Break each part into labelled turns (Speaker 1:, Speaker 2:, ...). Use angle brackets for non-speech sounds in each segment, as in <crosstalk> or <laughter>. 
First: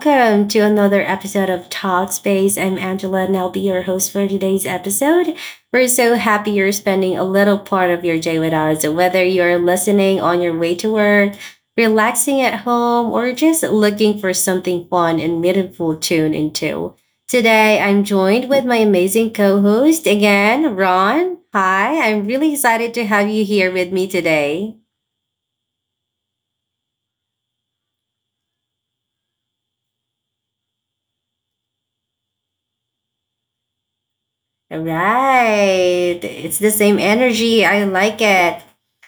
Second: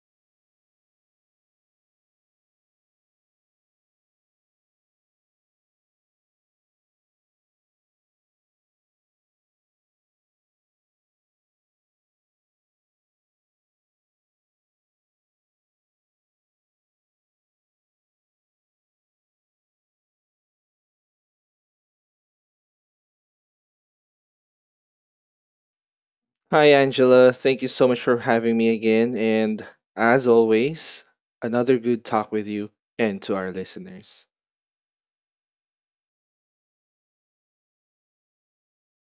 Speaker 1: welcome to another episode of Talk Space. I'm Angela, and I'll be your host for today's episode. We're so happy you're spending a little part of your day with us, whether you're listening on your way to work, relaxing at home, or just looking for something fun and meaningful to tune into. Today, I'm joined with my amazing co host again, Ron. Hi, I'm really excited to have you here with me today.
Speaker 2: Hi, Angela. Thank you so much for having me again. And as always, another good talk with you and to our listeners.
Speaker 1: All right. It's the same energy. I like it.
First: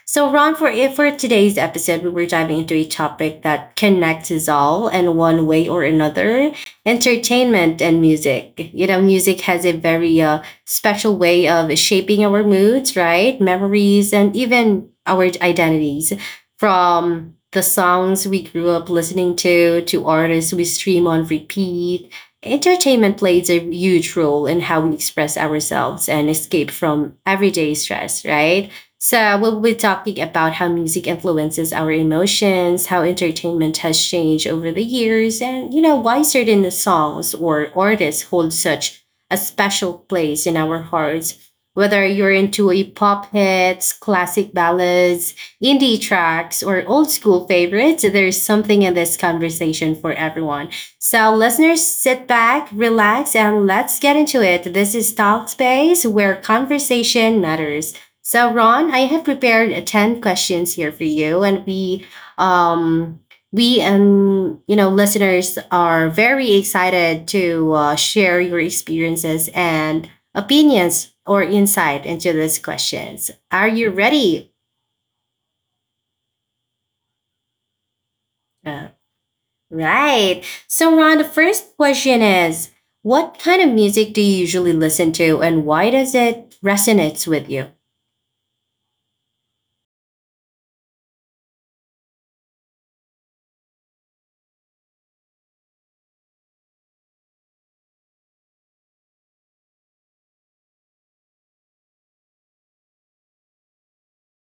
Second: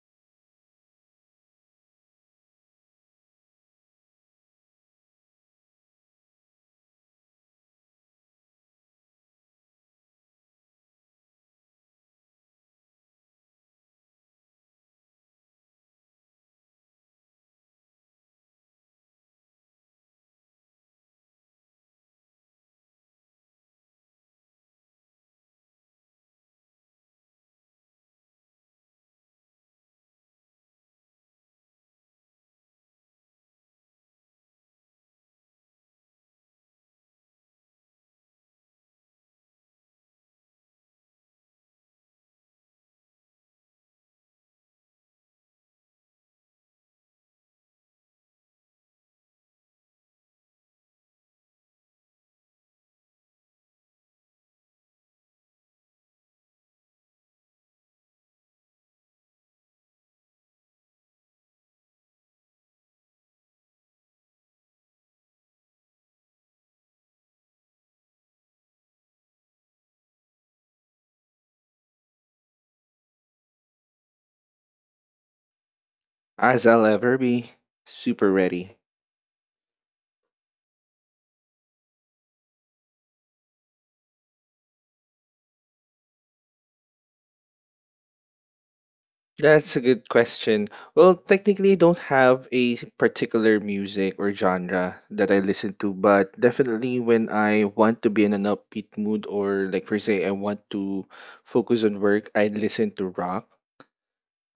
Speaker 1: So, Ron, for if for today's episode, we were diving into a topic that connects us all in one way or another: entertainment and music. You know, music has a very special way of shaping our moods, right? Memories and even our identities. From the songs we grew up listening to artists we stream on repeat. Entertainment plays a huge role in how we express ourselves and escape from everyday stress, right? So, we'll be talking about how music influences our emotions, how entertainment has changed over the years, and you know, why certain songs or artists hold such a special place in our hearts. Whether you're into a pop hits, classic ballads, indie tracks, or old school favorites, there's something in this conversation for everyone. So, listeners, sit back, relax, and let's get into it. This is Talk Space, where conversation matters. So, Ron, I have prepared ten questions here for you, and um, we and you know, listeners are very excited to share your experiences and opinions or insight into these questions. Are you ready?
Speaker 2: As I'll ever be, super ready.
Speaker 1: Right. So, Ron, the first question is, what kind of music do you usually listen to, and why does it resonate with you?
Speaker 2: That's a good question. Well, technically, I don't have a particular music or genre that I listen to, but definitely when I want to be in an upbeat mood or, like, per se, I want to focus on work, I listen to rock.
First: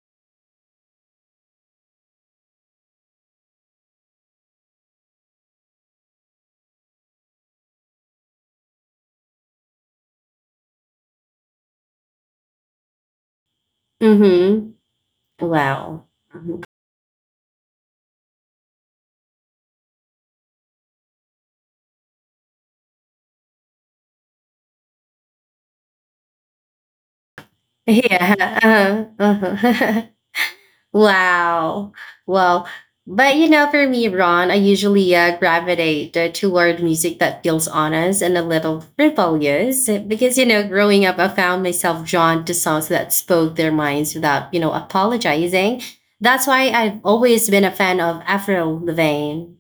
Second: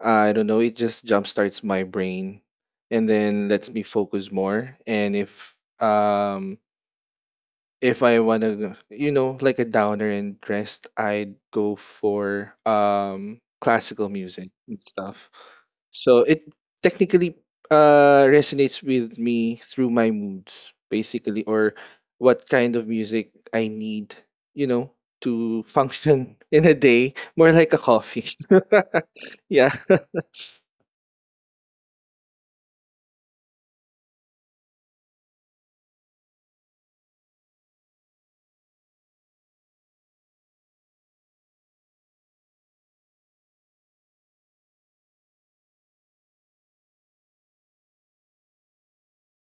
Speaker 2: I don't know, it just jumpstarts my brain and then lets me focus more. And if I wanna like a downer and rest, I'd go for classical
Speaker 1: Mm
Speaker 2: music and
Speaker 1: hmm.
Speaker 2: stuff.
Speaker 1: Wow.
Speaker 2: So it
Speaker 1: Mhm. <laughs>
Speaker 2: technically resonates with me through my moods, basically, or what kind of music I need, you know, to function <laughs> in a day. More like a coffee.
Speaker 1: Yeah.
Speaker 2: <laughs>
Speaker 1: Uh-huh.
Speaker 2: yeah.
Speaker 1: Uh-huh. <laughs> Wow. Well, but you know, for me, Ron, I usually gravitate toward music that feels honest and a little rebellious because, you know, growing up, I found myself drawn to songs that spoke their minds without, you know, apologizing. That's why I've always been a fan of Avril Lavigne.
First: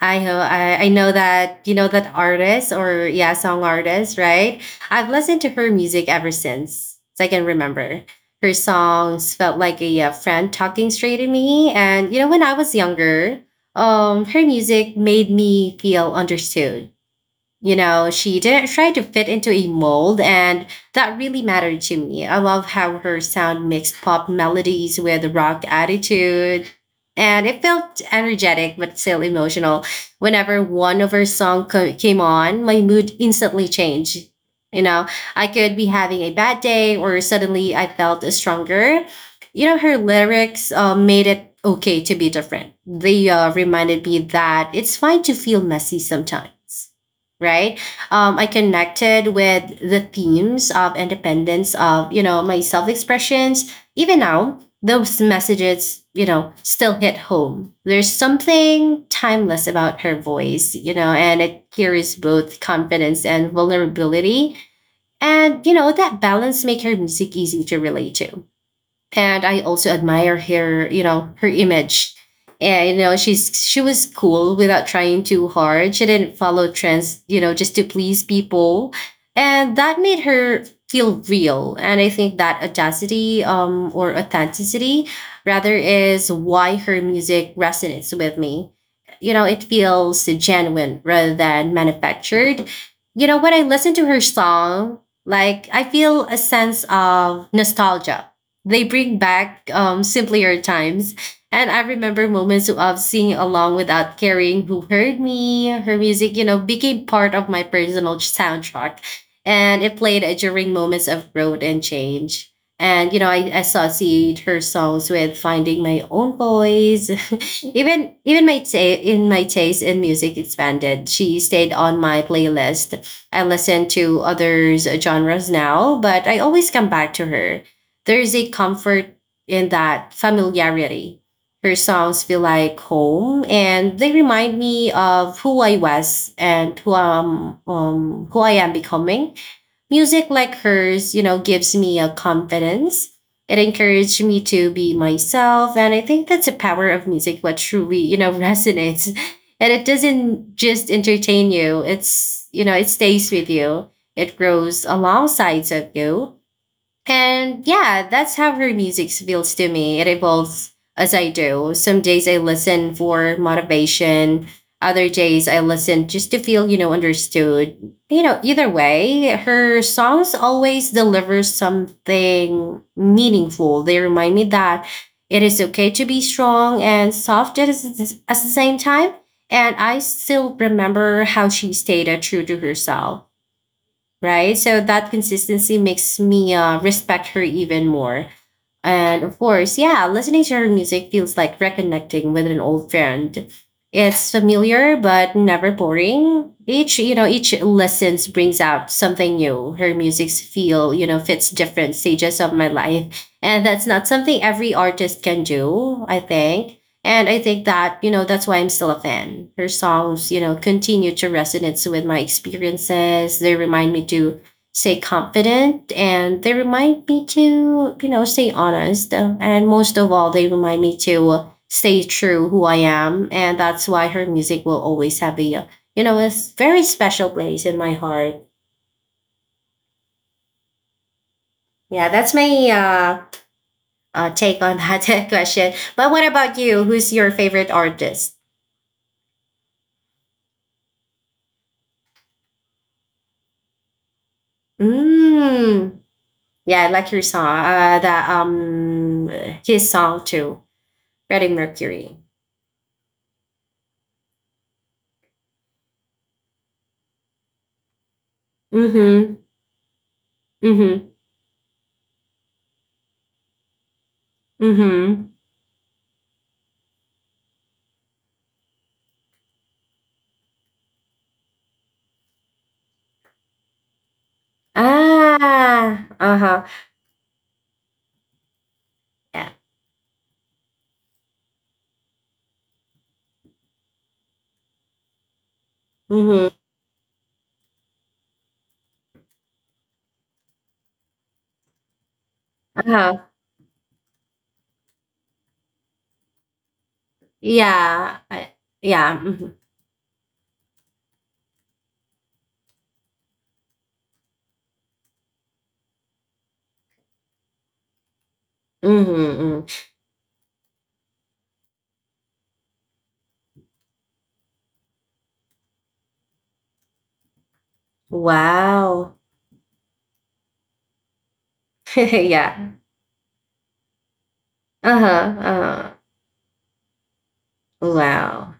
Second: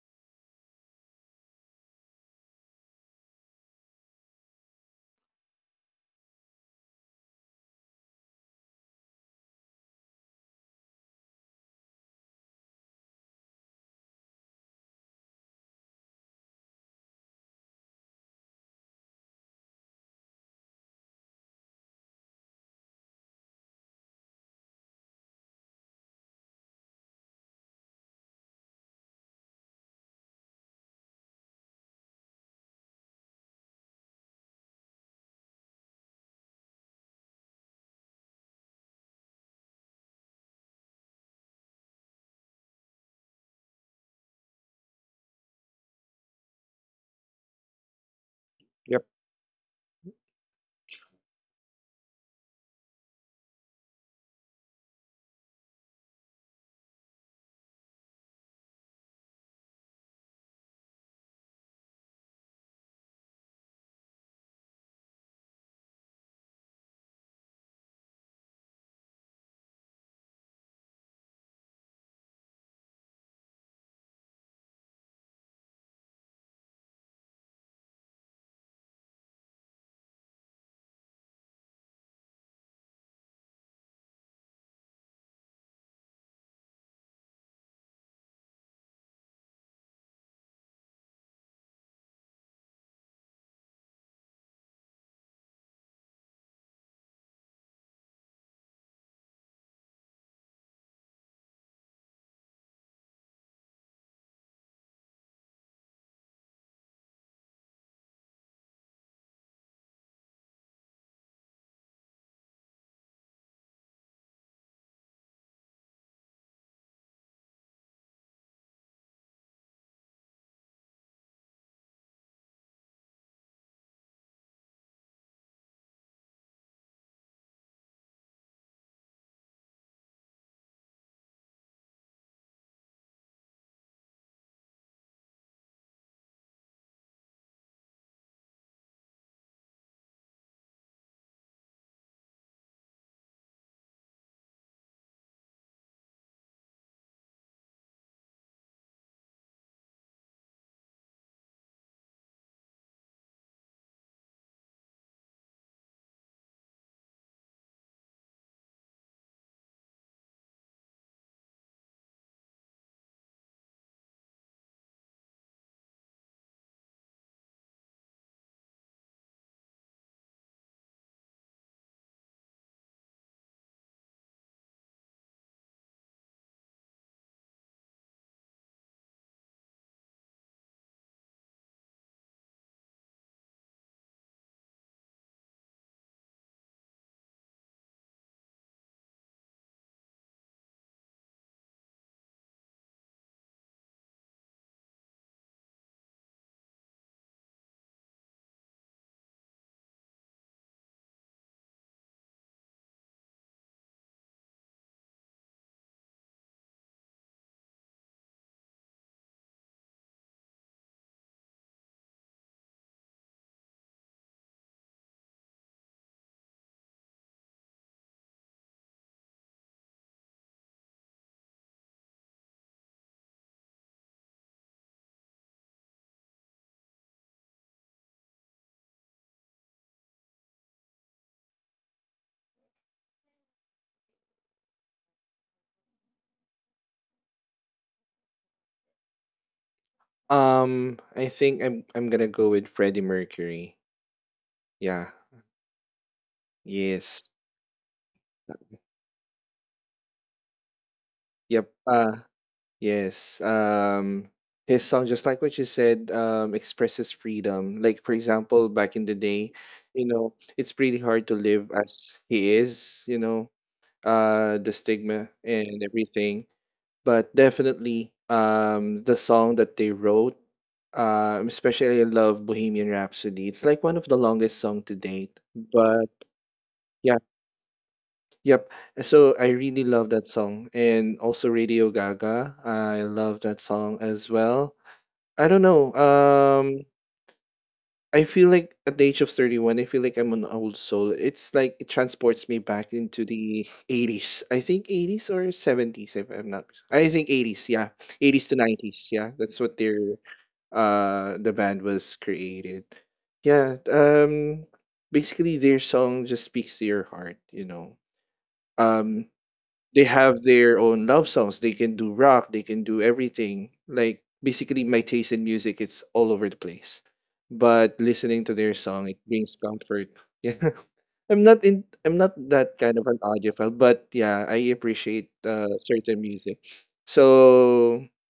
Speaker 1: I know that you know that artist, or yeah, song artist, right? I've listened to her music ever since I can remember. Her songs felt like a, uh, friend talking straight to me, and you know, when I was younger, her music made me feel understood. You know, she didn't try to fit into a mold, and that really mattered to me. I love how her sound mixed pop melodies with rock attitude, and it felt energetic but still emotional. Whenever one of her songs came on, my mood instantly changed. You know, I could be having a bad day, or suddenly I felt stronger. You know, her lyrics made it okay to be different. They reminded me that it's fine to feel messy sometimes, right? I
Speaker 2: <laughs>
Speaker 1: connected with the themes of independence, of you know, my self expressions. Even now, those messages, you know, still hit home. There's something timeless about her voice, you know, and it carries both confidence and vulnerability. And you know, that balance make her music easy to relate to, and I also admire her, you know, her image. And you know, she was cool without trying too hard. She didn't follow trends, you know, just to please people. And that made her feel real. And I think that audacity, or authenticity rather, is why her music resonates with me. You know, it feels genuine rather than manufactured. You know, when I listen to her song, like I feel a sense of nostalgia, they bring back simpler times. And I remember moments of singing along without caring who heard me. Her music, you know, became part of my personal soundtrack. And it played during moments of growth and change. And, you know, I associate her songs with finding my own voice. <laughs> Even my ta- in my taste in music expanded. She stayed on my playlist. I listen to others genres now, but I always come back to her. There's a comfort in that familiarity. Her songs feel like home, and they remind me of who I was and who I am becoming. Music like hers, you know, gives me a confidence. It encouraged me to be myself, and I think that's the power of music, what truly, you know, <laughs> resonates. And it doesn't just entertain you. It's, you know, it stays with you. It grows alongside of you, and yeah, that's how her music feels to me. It evolves as I do. Some days I listen for motivation. Other days I listen just to feel, you know, understood. You know, either way, her songs always deliver something meaningful. They remind me that it is okay to be strong and soft at, at the same time. And I still remember how she stayed true to herself, right? So that consistency makes me respect her even more. And of course, yeah, listening to her music feels like reconnecting with an old friend. It's familiar but never boring. Each, you know, each listens brings out something new. Her music's feel, you know, fits different stages of my life. And that's not something every artist can do, I think. And I think that, you know, that's why I'm still a fan. Her songs, you know, continue to resonate with my experiences. They remind me to stay confident, and they remind me to, you know, stay honest. And most of all, they remind me to stay true who I am, and that's why her music will always have a very special place in my heart. Yeah, that's my take on <laughs> that question, but what about you? Who's your favorite artist?
Speaker 2: I think I'm gonna go with Freddie Mercury. Yeah.
Speaker 1: mm yeah, I like your
Speaker 2: Yes.
Speaker 1: song, that his song too. Freddie
Speaker 2: Yep.
Speaker 1: Mercury.
Speaker 2: Yes. His song, just like what you said, expresses freedom. Like, for example, back in the
Speaker 1: Mm-hmm.
Speaker 2: day, you know, it's
Speaker 1: Mm-hmm.
Speaker 2: pretty hard to live as he is, you know, the
Speaker 1: Mm-hmm.
Speaker 2: stigma and everything. But definitely the song that they wrote, especially I love Bohemian Rhapsody. It's like one of the longest song to date.
Speaker 1: Ah,
Speaker 2: But
Speaker 1: uh-huh.
Speaker 2: yep. So
Speaker 1: Yeah.
Speaker 2: I really love that song and also Radio Gaga. I love that song as well. I don't know.
Speaker 1: Mhm.
Speaker 2: I feel like at the age of 31, I feel like I'm an old soul. It's like it transports me back
Speaker 1: Uh-huh.
Speaker 2: into the 80s. I think 80s or 70s if I'm not. I think 80s, yeah.
Speaker 1: Yeah, I.
Speaker 2: 80s to
Speaker 1: Yeah.
Speaker 2: 90s, yeah.
Speaker 1: Mhm.
Speaker 2: That's what their the band was created. Yeah, basically their song just speaks to your heart, you know.
Speaker 1: Mhm.
Speaker 2: Um
Speaker 1: Mm.
Speaker 2: they have their own love songs. They can do rock, they can do everything. Like basically my taste in music, it's all over the place. But listening to their
Speaker 1: Wow.
Speaker 2: song it brings comfort. <laughs> Yeah.
Speaker 1: <laughs>
Speaker 2: I'm not
Speaker 1: Yeah.
Speaker 2: that kind of an audiophile, but yeah, I
Speaker 1: Uh-huh.
Speaker 2: appreciate
Speaker 1: Uh-huh.
Speaker 2: certain music. So
Speaker 1: Wow.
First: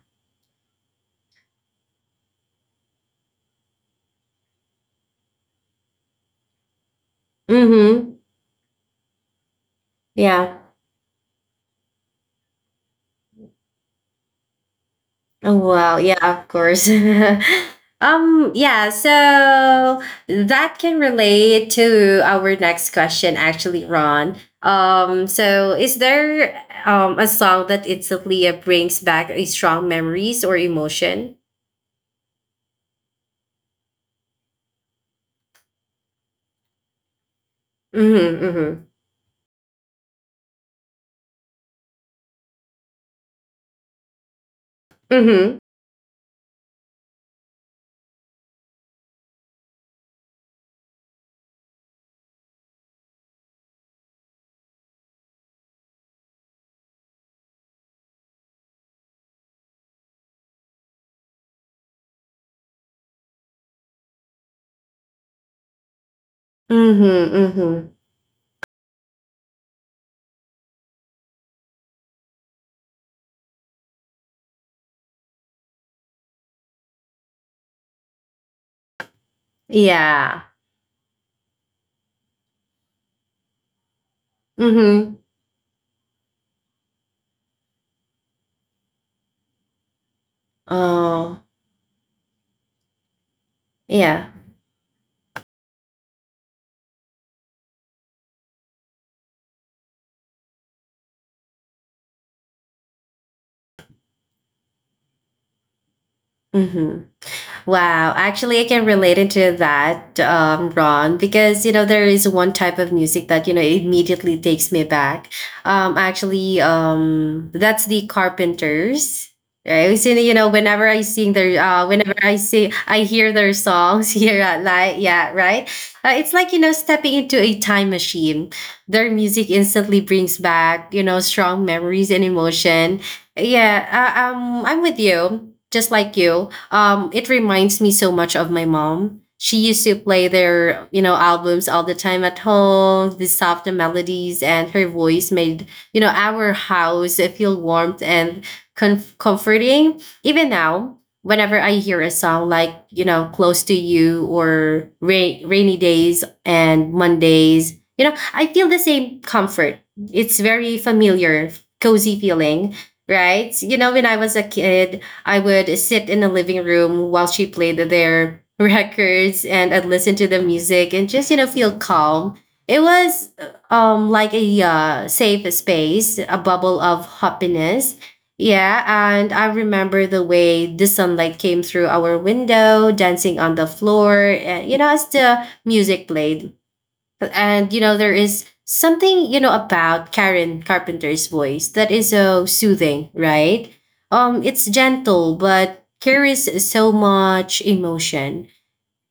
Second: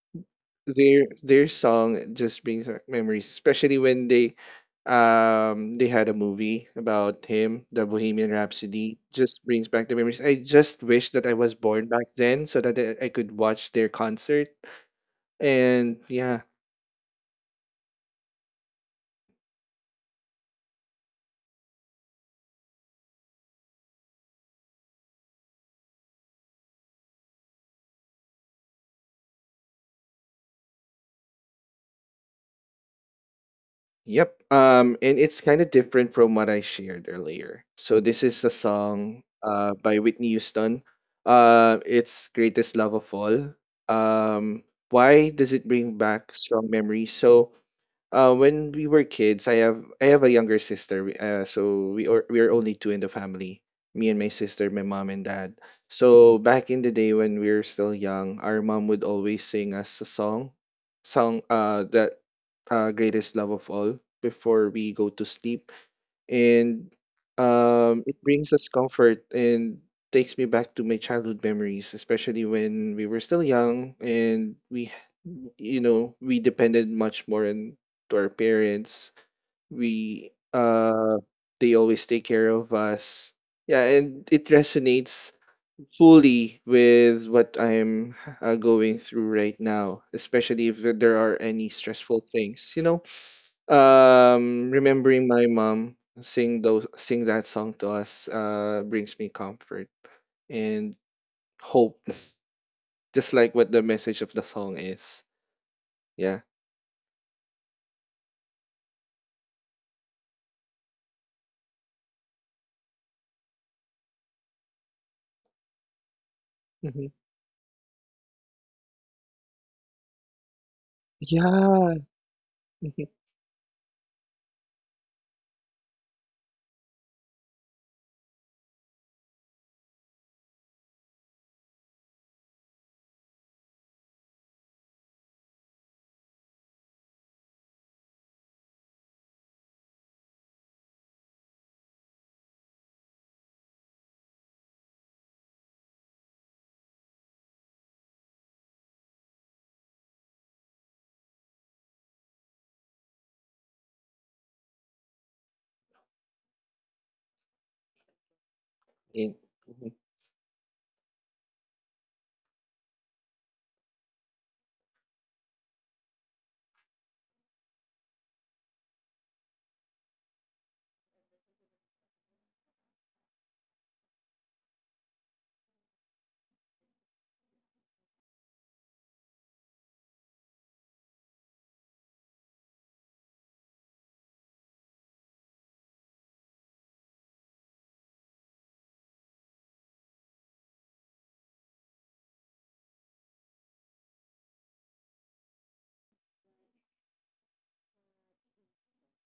Speaker 2: their song just brings back memories, especially when they had a movie about him, the
Speaker 1: Mhm.
Speaker 2: Bohemian Rhapsody. Just brings back the memories. I
Speaker 1: Yeah.
Speaker 2: just wish that I was born back then so that I could watch their concert.
Speaker 1: Oh, wow,
Speaker 2: And
Speaker 1: yeah,
Speaker 2: yeah,
Speaker 1: of course. <laughs> Yeah, so that can relate to our next question, actually, Ron. So is there a song that instantly brings back a strong memories or emotion?
Speaker 2: yep. And it's kind of different from what I shared earlier. So this
Speaker 1: Mhm,
Speaker 2: is a
Speaker 1: mhm.
Speaker 2: song by Whitney Houston. It's Greatest Love of All. Um, why does it
Speaker 1: Mhm.
Speaker 2: bring back strong memories? So when we were kids, I have a younger sister. So we are only two in the family. Me and my sister, my mom and dad. So back in the day when we were still young, our mom would always sing us a song, song that greatest love of all before we go to sleep. And
Speaker 1: Mhm, mhm.
Speaker 2: it brings us comfort and takes me back to my childhood memories, especially when we were still young, and we, you know, we depended much more on to our parents. We
Speaker 1: Yeah.
Speaker 2: They always take care of us. Yeah, and it
Speaker 1: Mhm.
Speaker 2: resonates fully with what I'm going through right now, especially if there are
Speaker 1: Oh,
Speaker 2: any stressful things. You know,
Speaker 1: yeah.
Speaker 2: remembering my mom sing that song to us brings me comfort and hope, just like what the message of the song is. Yeah.
Speaker 1: Mhm. Wow, actually, I can relate into that, Ron, because you know, there is one type of music that you know, immediately takes me back. Actually,
Speaker 2: hmm
Speaker 1: that's the Carpenters. Right, so, you know, whenever I sing their,
Speaker 2: Yeah.
Speaker 1: whenever I see,
Speaker 2: Mhm.
Speaker 1: I hear their songs <laughs> here at night. Yeah, right. It's like you know, stepping into a time machine. Their music instantly brings back you know, strong memories and emotion. Yeah, I'm with you, just like you, it reminds me so much of my mom. She used to play their, you know, albums all the time at home, the soft melodies, and her voice made, you know, our house feel warm and comforting. Even now, whenever I hear a song like, you know, Close to You or Rainy Days and Mondays, you know, I feel the same
Speaker 2: It-
Speaker 1: comfort.
Speaker 2: mhm.
Speaker 1: It's very familiar, cozy feeling, right? You know, when I was a kid, I would sit in the living room while she played their <laughs> records, and I'd listen to the music and just, you know, feel calm. It was like a safe space, a bubble of happiness. Yeah, and I remember the way the sunlight came through our window, dancing on the floor, and you know, as the music played. And you know, there is something, you know, about Karen Carpenter's voice that is so soothing, right? It's gentle but carries so much emotion.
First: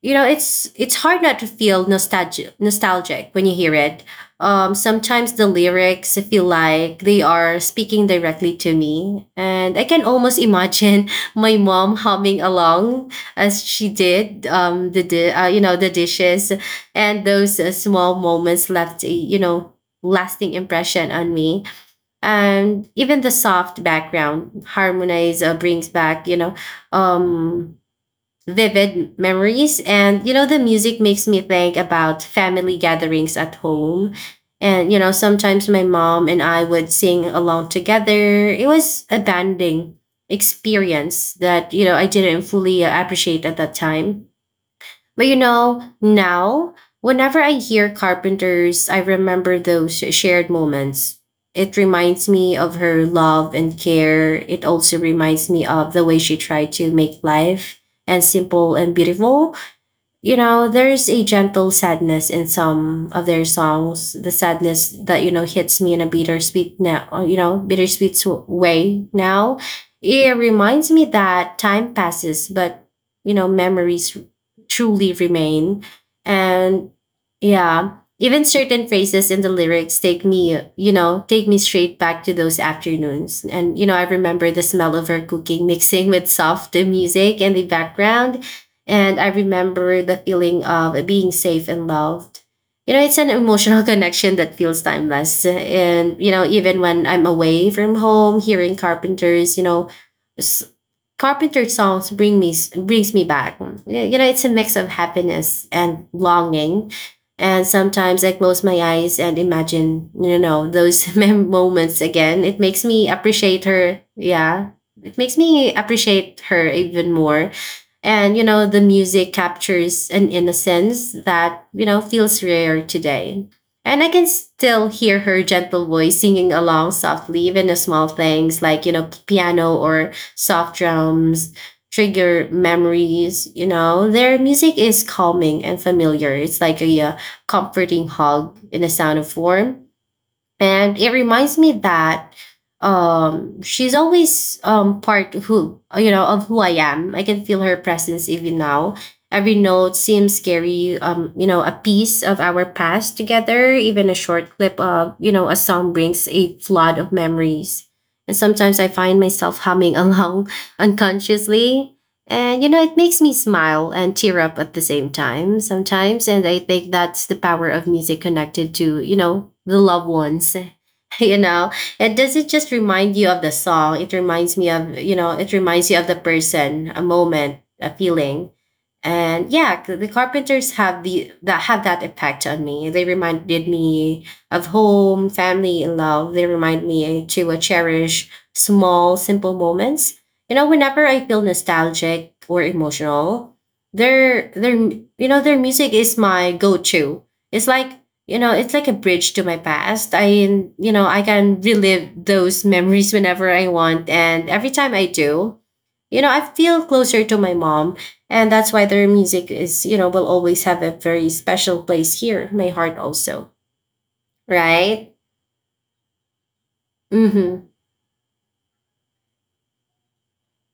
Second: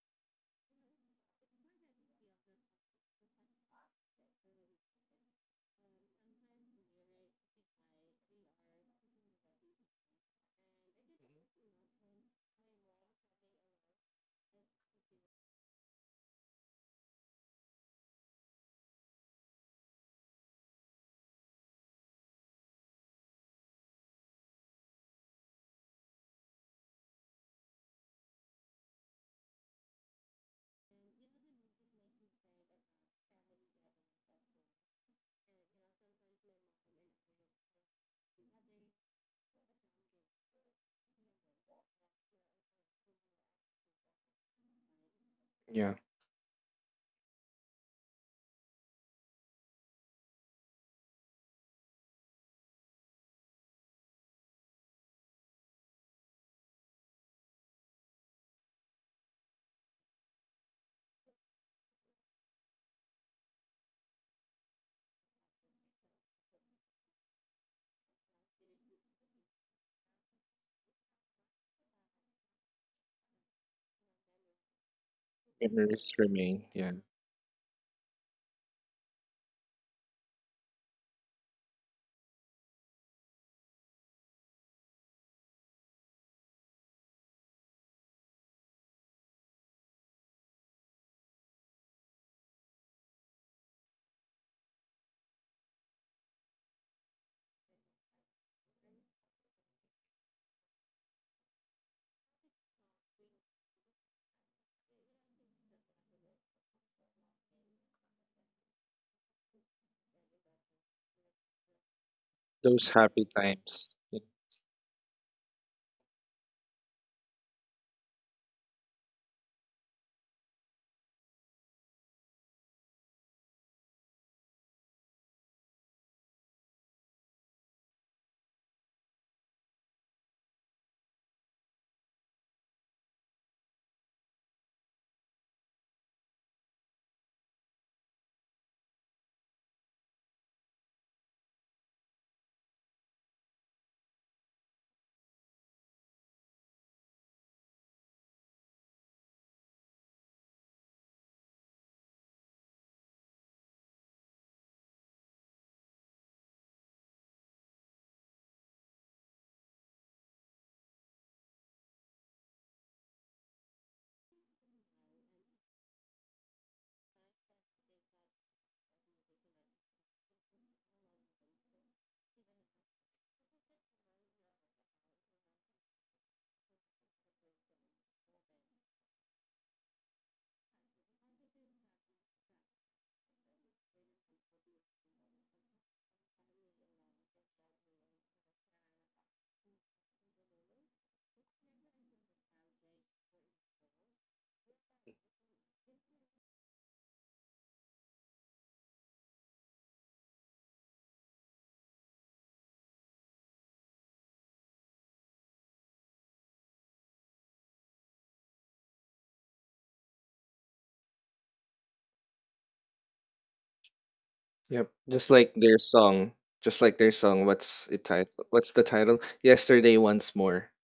Speaker 1: You know, it's hard not to feel nostalgic when you hear it. Um, sometimes the lyrics feel like they are speaking directly to me, and I can almost imagine <laughs> my mom humming along as she did, the you know, the dishes. And those small moments left a, you know, lasting impression on me. And even the soft background harmonize, brings back you know, um vivid memories. And, you know, the music makes me think about family gatherings at home. And, you know, sometimes my mom and I would sing along together. It was a bonding experience that, you know, I didn't fully appreciate at that time. But you know,
Speaker 2: Yeah.
Speaker 1: now, whenever I hear carpenters, I remember those shared moments. It reminds me of her love and care. It also reminds me of the way she tried to make life and simple and beautiful. You know, there's a gentle sadness in some of their songs. The sadness that, you know, hits me in a bittersweet now, you know, bittersweet way now. It reminds me that time passes, but, memories truly remain.
Speaker 2: Memories remain. Yeah.
Speaker 1: And yeah, even certain phrases in the lyrics take me straight back to those afternoons. And, I remember the smell of her cooking mixing with soft music in the background, and I remember the feeling of being safe and loved. It's an emotional <laughs> connection that feels timeless. And, even when I'm away from home, hearing carpenters, Carpenter songs bring me back. It's a mix of happiness and longing. And sometimes I close my eyes and imagine, those <laughs> moments again. It makes
Speaker 2: Those
Speaker 1: me
Speaker 2: happy
Speaker 1: appreciate
Speaker 2: times.
Speaker 1: her. Yeah. It makes me appreciate her even more. And, the music captures an innocence that, feels rare today. And I can still hear her gentle voice singing along softly. Even the small things like, piano or soft drums, trigger memories. Their music is calming and familiar. It's like a, comforting hug in a sound of warmth, and it reminds me that she's always part who you know of who I am. I can feel her presence even now. Every note seems scary, a piece of our past together. Even a short clip of, a song brings a flood of memories. And sometimes I find myself humming <laughs> along unconsciously. And, it makes me smile and tear up at the same time sometimes. And I think that's the power of music connected to, the loved ones. <laughs> You know, it doesn't just remind you of the song, it reminds you of the person, a moment, a feeling. And yeah, the carpenters have that effect on me. They reminded me of home, family, and love. They remind me to, cherish small, simple moments. Whenever I feel nostalgic or emotional, their you know their music is my go-to. It's like, it's like a bridge to my past. I you know I can relive those memories whenever I want, and every time I do, I feel closer to my mom, and that's why their music is you know will always have a very special place here in my heart also,
Speaker 2: Yep.
Speaker 1: right?
Speaker 2: Just like their song. Just like their song.
Speaker 1: Mm-hmm.
Speaker 2: What's it title? What's the title? Yesterday once more. <laughs>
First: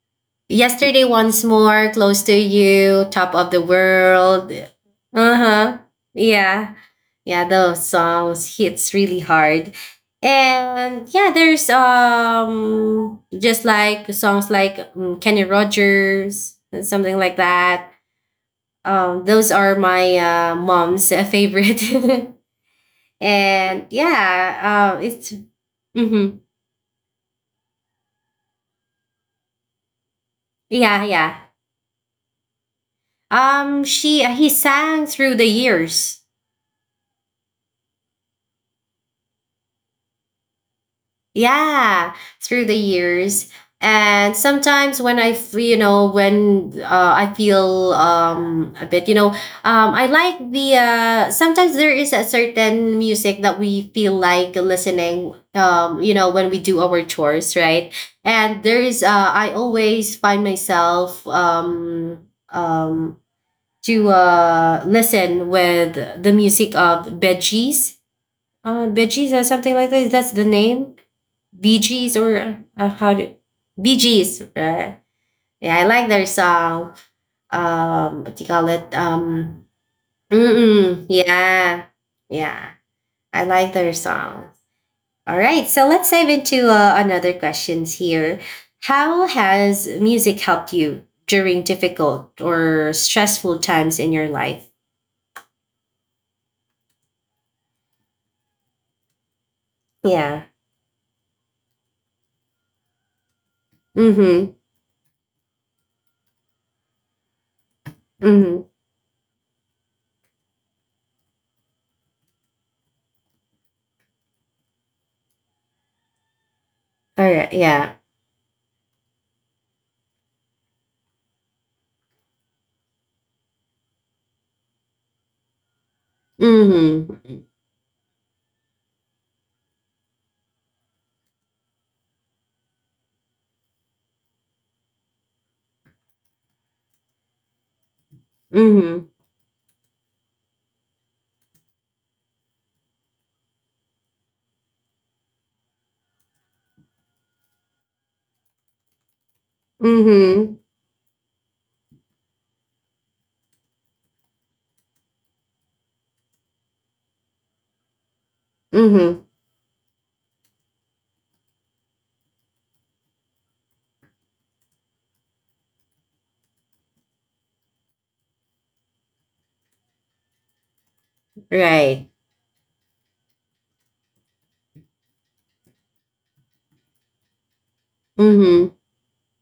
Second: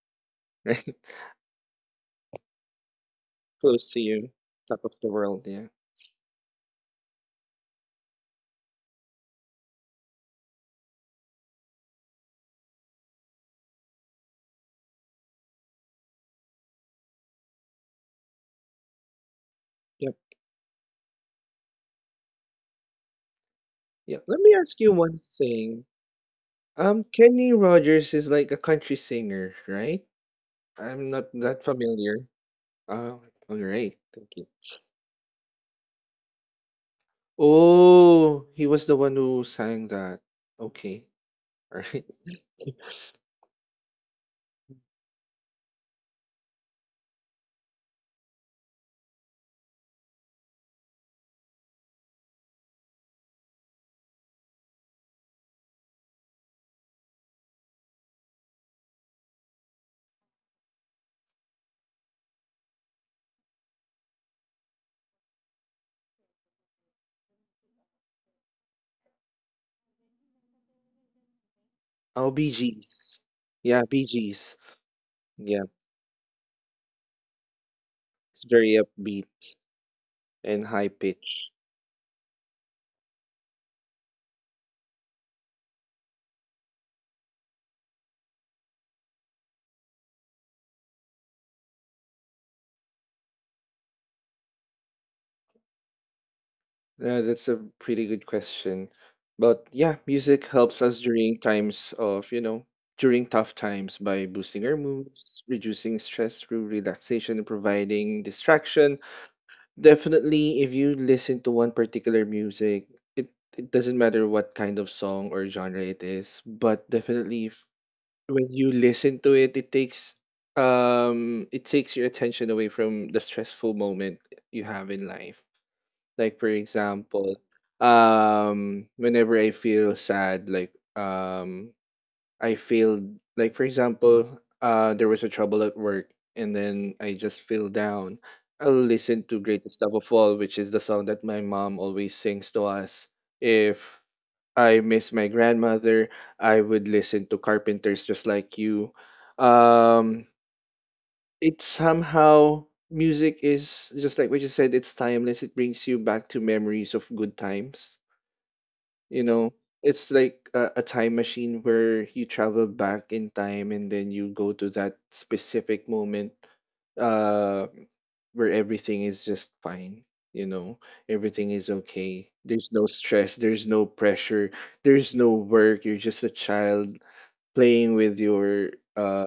Speaker 2: Right?
Speaker 1: Yesterday once more, close to you, top of the
Speaker 2: Close to you.
Speaker 1: world.
Speaker 2: Top of the world. Yeah.
Speaker 1: Uh-huh. Yeah. Yeah, those songs hits really hard. And yeah, there's, just like songs like, Kenny Rogers, something like that. Those are
Speaker 2: Yep.
Speaker 1: my, mom's, favorite. <laughs> And
Speaker 2: Yep.
Speaker 1: yeah,
Speaker 2: Let me ask you one
Speaker 1: it's...
Speaker 2: thing.
Speaker 1: Mm-hmm.
Speaker 2: Kenny Rogers is like a country singer, right? I'm
Speaker 1: Yeah,
Speaker 2: not
Speaker 1: yeah.
Speaker 2: that familiar. Oh, all right. Thank
Speaker 1: She
Speaker 2: you.
Speaker 1: he sang through the years.
Speaker 2: Oh, he was the one who sang that. Okay. All right.
Speaker 1: Yeah.
Speaker 2: <laughs>
Speaker 1: Through the years. And sometimes when I when, I feel, a bit, I like the, sometimes there is a certain music that we feel like listening, when we do our chores, right? And there is, I always find myself, to, listen with the music of veggies. Veggies or something like that, that's the name. BGs,
Speaker 2: Oh, Bee
Speaker 1: or,
Speaker 2: Gees.
Speaker 1: how do
Speaker 2: Yeah, Bee
Speaker 1: BGs?
Speaker 2: Gees. Yeah,
Speaker 1: Yeah, I like their song.
Speaker 2: it's
Speaker 1: What do you
Speaker 2: very
Speaker 1: call it?
Speaker 2: upbeat and high
Speaker 1: Mm-mm,
Speaker 2: pitched.
Speaker 1: yeah, yeah, I like their song. All right, so let's dive into, another questions here. How has music helped you during difficult or stressful times in your life?
Speaker 2: Yeah, that's a pretty good question. But yeah,
Speaker 1: Yeah.
Speaker 2: music helps us during times of, you know, during tough times by
Speaker 1: Mm-hmm.
Speaker 2: boosting our moods, reducing stress through relaxation, and providing
Speaker 1: Mm-hmm.
Speaker 2: distraction. Definitely, if you listen to one particular music, it, it doesn't matter what kind of song or genre it is, but
Speaker 1: All right.
Speaker 2: definitely if,
Speaker 1: Yeah.
Speaker 2: when you listen to it, it takes it takes your attention away from the stressful moment you have in life. Like, for example,
Speaker 1: Mm-hmm.
Speaker 2: whenever I feel sad, like I feel like for example, there was a trouble at work, and then I just feel down. I'll
Speaker 1: Mm-hmm.
Speaker 2: listen to "Greatest Love of All," which is the song that my mom always sings to us. If I miss my grandmother, I would listen to Carpenters just like you. Um,
Speaker 1: Mm-hmm.
Speaker 2: it's somehow music is just like what you said, it's timeless. It brings you back to memories of good times.
Speaker 1: Mm-hmm.
Speaker 2: You know, it's like a time machine where you travel back in time and then you go to that specific moment uh where everything is just fine. You know, everything is
Speaker 1: Right.
Speaker 2: okay. There's no stress, there's no pressure, there's no work. You're just a child playing with
Speaker 1: Mm-hmm.
Speaker 2: your uh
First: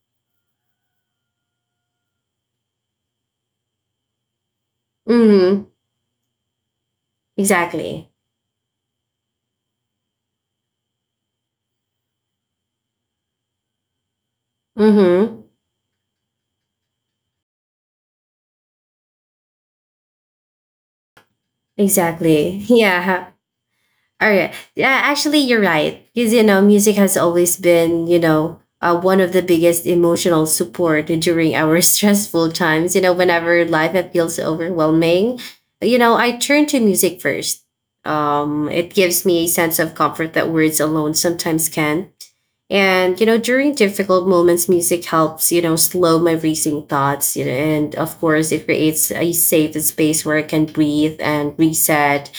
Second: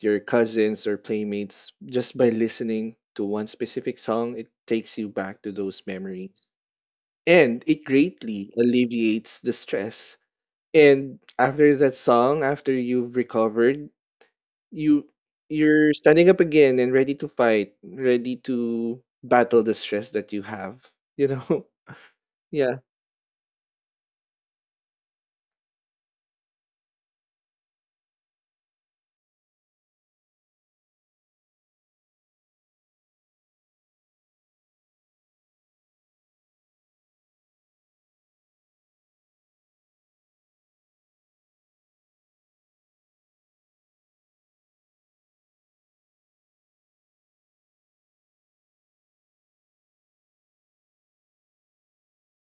Speaker 2: cousins or playmates. Just by listening to one specific song it takes you back to
Speaker 1: Mm-hmm.
Speaker 2: those memories, and it
Speaker 1: Exactly.
Speaker 2: greatly alleviates the stress. And after that song, after you've recovered, you
Speaker 1: Mm-hmm.
Speaker 2: you're standing up again and ready to fight, ready to battle the stress that you have, you know. <laughs>
Speaker 1: Exactly. <laughs>
Speaker 2: Yeah,
Speaker 1: Yeah. All right. Yeah, actually you're right. Because, music has always been, one of the biggest emotional support during our <laughs> stressful times. Whenever life feels overwhelming, I turn to music first. It gives me a sense of comfort that words alone sometimes can. And, during difficult moments, music helps, slow my racing thoughts, and of course, it creates a safe space where I can breathe and reset.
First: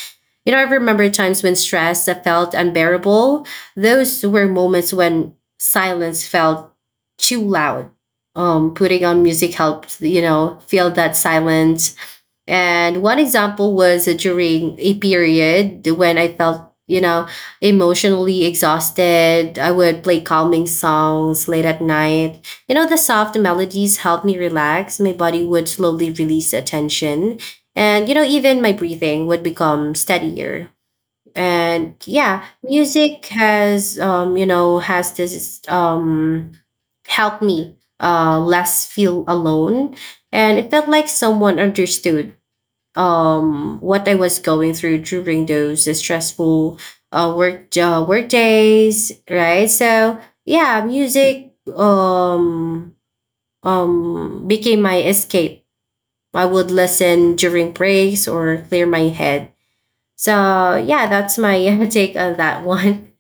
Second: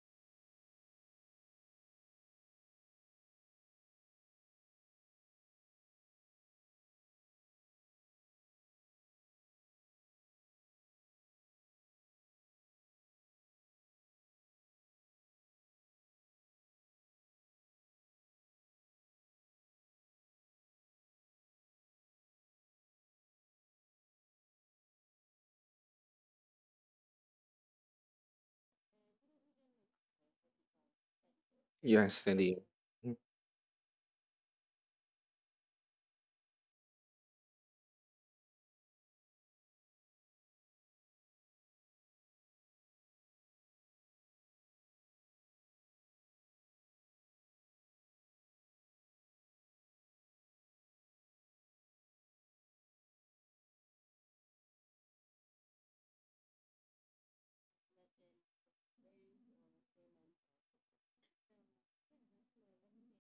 Speaker 1: I remember times when stress that felt unbearable. Those were moments when silence felt too loud. Putting on music helped, feel that silence. And one example was during a period when I felt, you know, emotionally exhausted. I would play calming songs late at night. The soft melodies helped me relax. My body would slowly release the tension. And, even my breathing would become steadier. And
Speaker 2: yes
Speaker 1: yeah,
Speaker 2: indeed.
Speaker 1: music has, you know, has this helped me, less feel alone. And it felt like someone understood, what I was going through during those stressful, work, work days, right? So yeah, music became my escape. I would listen during breaks or clear my head. So yeah, that's my <laughs> take on that one.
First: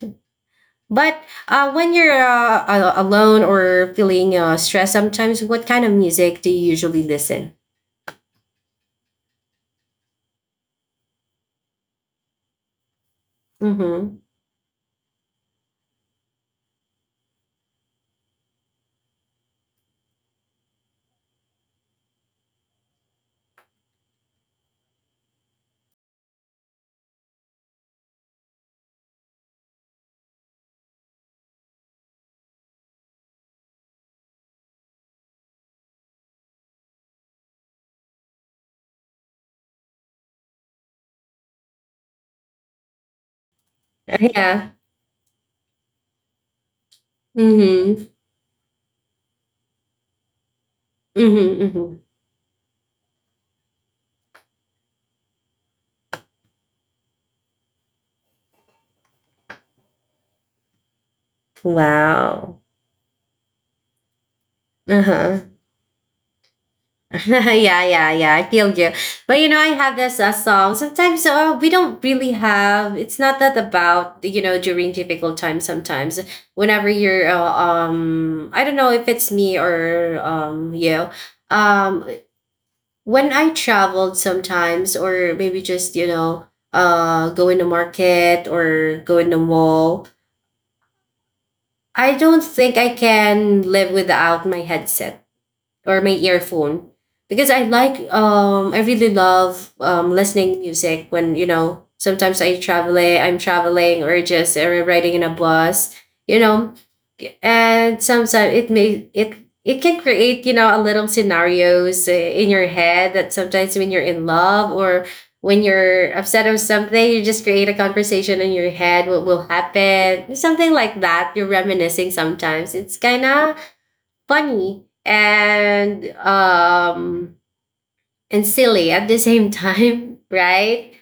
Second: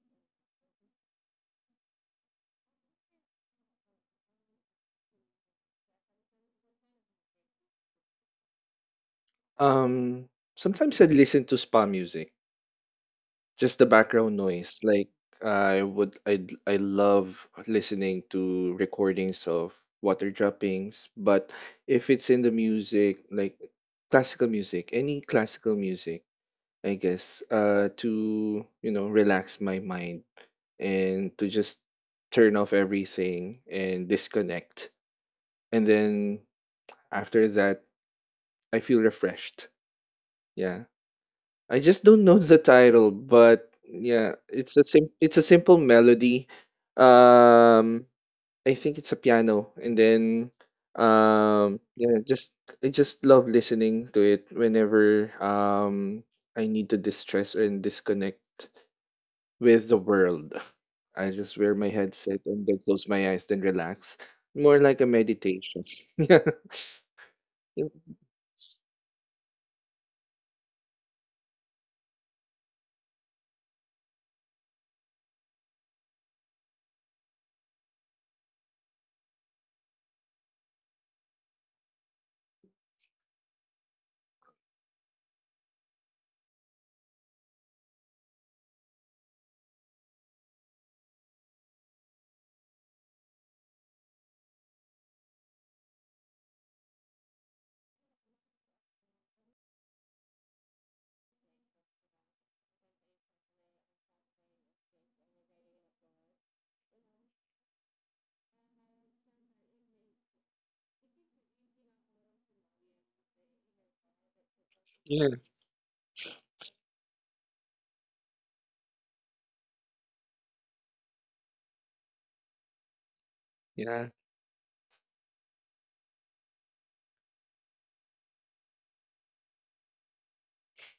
Speaker 1: But, when you're, alone or feeling, stressed, sometimes what kind of music do you usually listen?
Speaker 2: um Sometimes I listen to spa music, just the
Speaker 1: Mm-hmm.
Speaker 2: background noise. Like, I would I love listening to recordings of water droppings. But if it's in the music, like classical music, any classical music, I guess, to, you know, relax my mind and to just turn off everything and disconnect. And then after that I feel refreshed. Yeah. I just don't know the title, but
Speaker 1: <laughs>
Speaker 2: yeah,
Speaker 1: Yeah.
Speaker 2: it's a simple melody. Um,
Speaker 1: Mm-hmm.
Speaker 2: I think it's a piano, and then
Speaker 1: Mm-hmm. Mm-hmm.
Speaker 2: yeah, just I just love listening to it whenever I need to distress and disconnect with the world. I just wear my headset
Speaker 1: Wow.
Speaker 2: and then close my eyes, then relax. More like
Speaker 1: Uh
Speaker 2: a
Speaker 1: huh.
Speaker 2: meditation. <laughs>
Speaker 1: <laughs> Yeah,
Speaker 2: Yeah.
Speaker 1: yeah, yeah. I feel you. But, I have this, song. Sometimes, we don't really have. It's not that about, during difficult times. Sometimes whenever you're, I don't know if it's me or, you. Um, when I traveled sometimes, or maybe just, go in the market or go in the mall. I don't think I can live without my headset or my earphone, because I like, I really love, listening music when, sometimes I'm traveling, or just, riding in a bus, you know and sometimes it may it it can create, a little scenarios, in your head, that sometimes when you're in love, or
Speaker 2: Yeah,
Speaker 1: when you're upset or something, you just create a conversation in your head, what will happen, something like that, you're reminiscing. Sometimes it's kind of
Speaker 2: yeah,
Speaker 1: funny, and silly at the same time, <laughs> right?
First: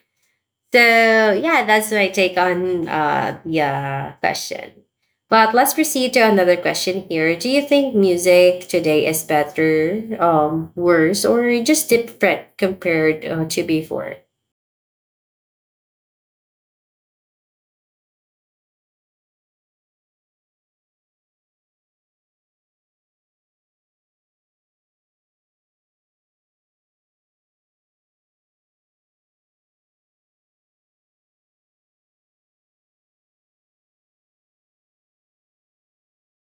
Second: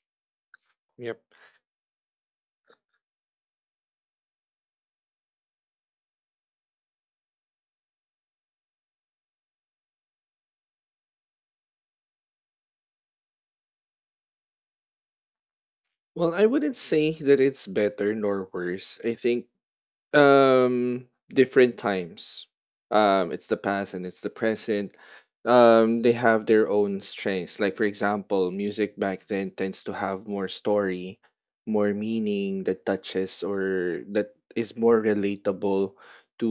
Speaker 1: So
Speaker 2: yep.
Speaker 1: yeah, that's my take on, the, question. But let's proceed to another question here. Do you think music today is better, worse, or just different compared, to before?
Speaker 2: Well, I wouldn't say that it's better nor worse. I think different times. It's the past and it's the present. They have their own strengths. Like, for example, music back then tends to have more story, more meaning that touches or that is more relatable to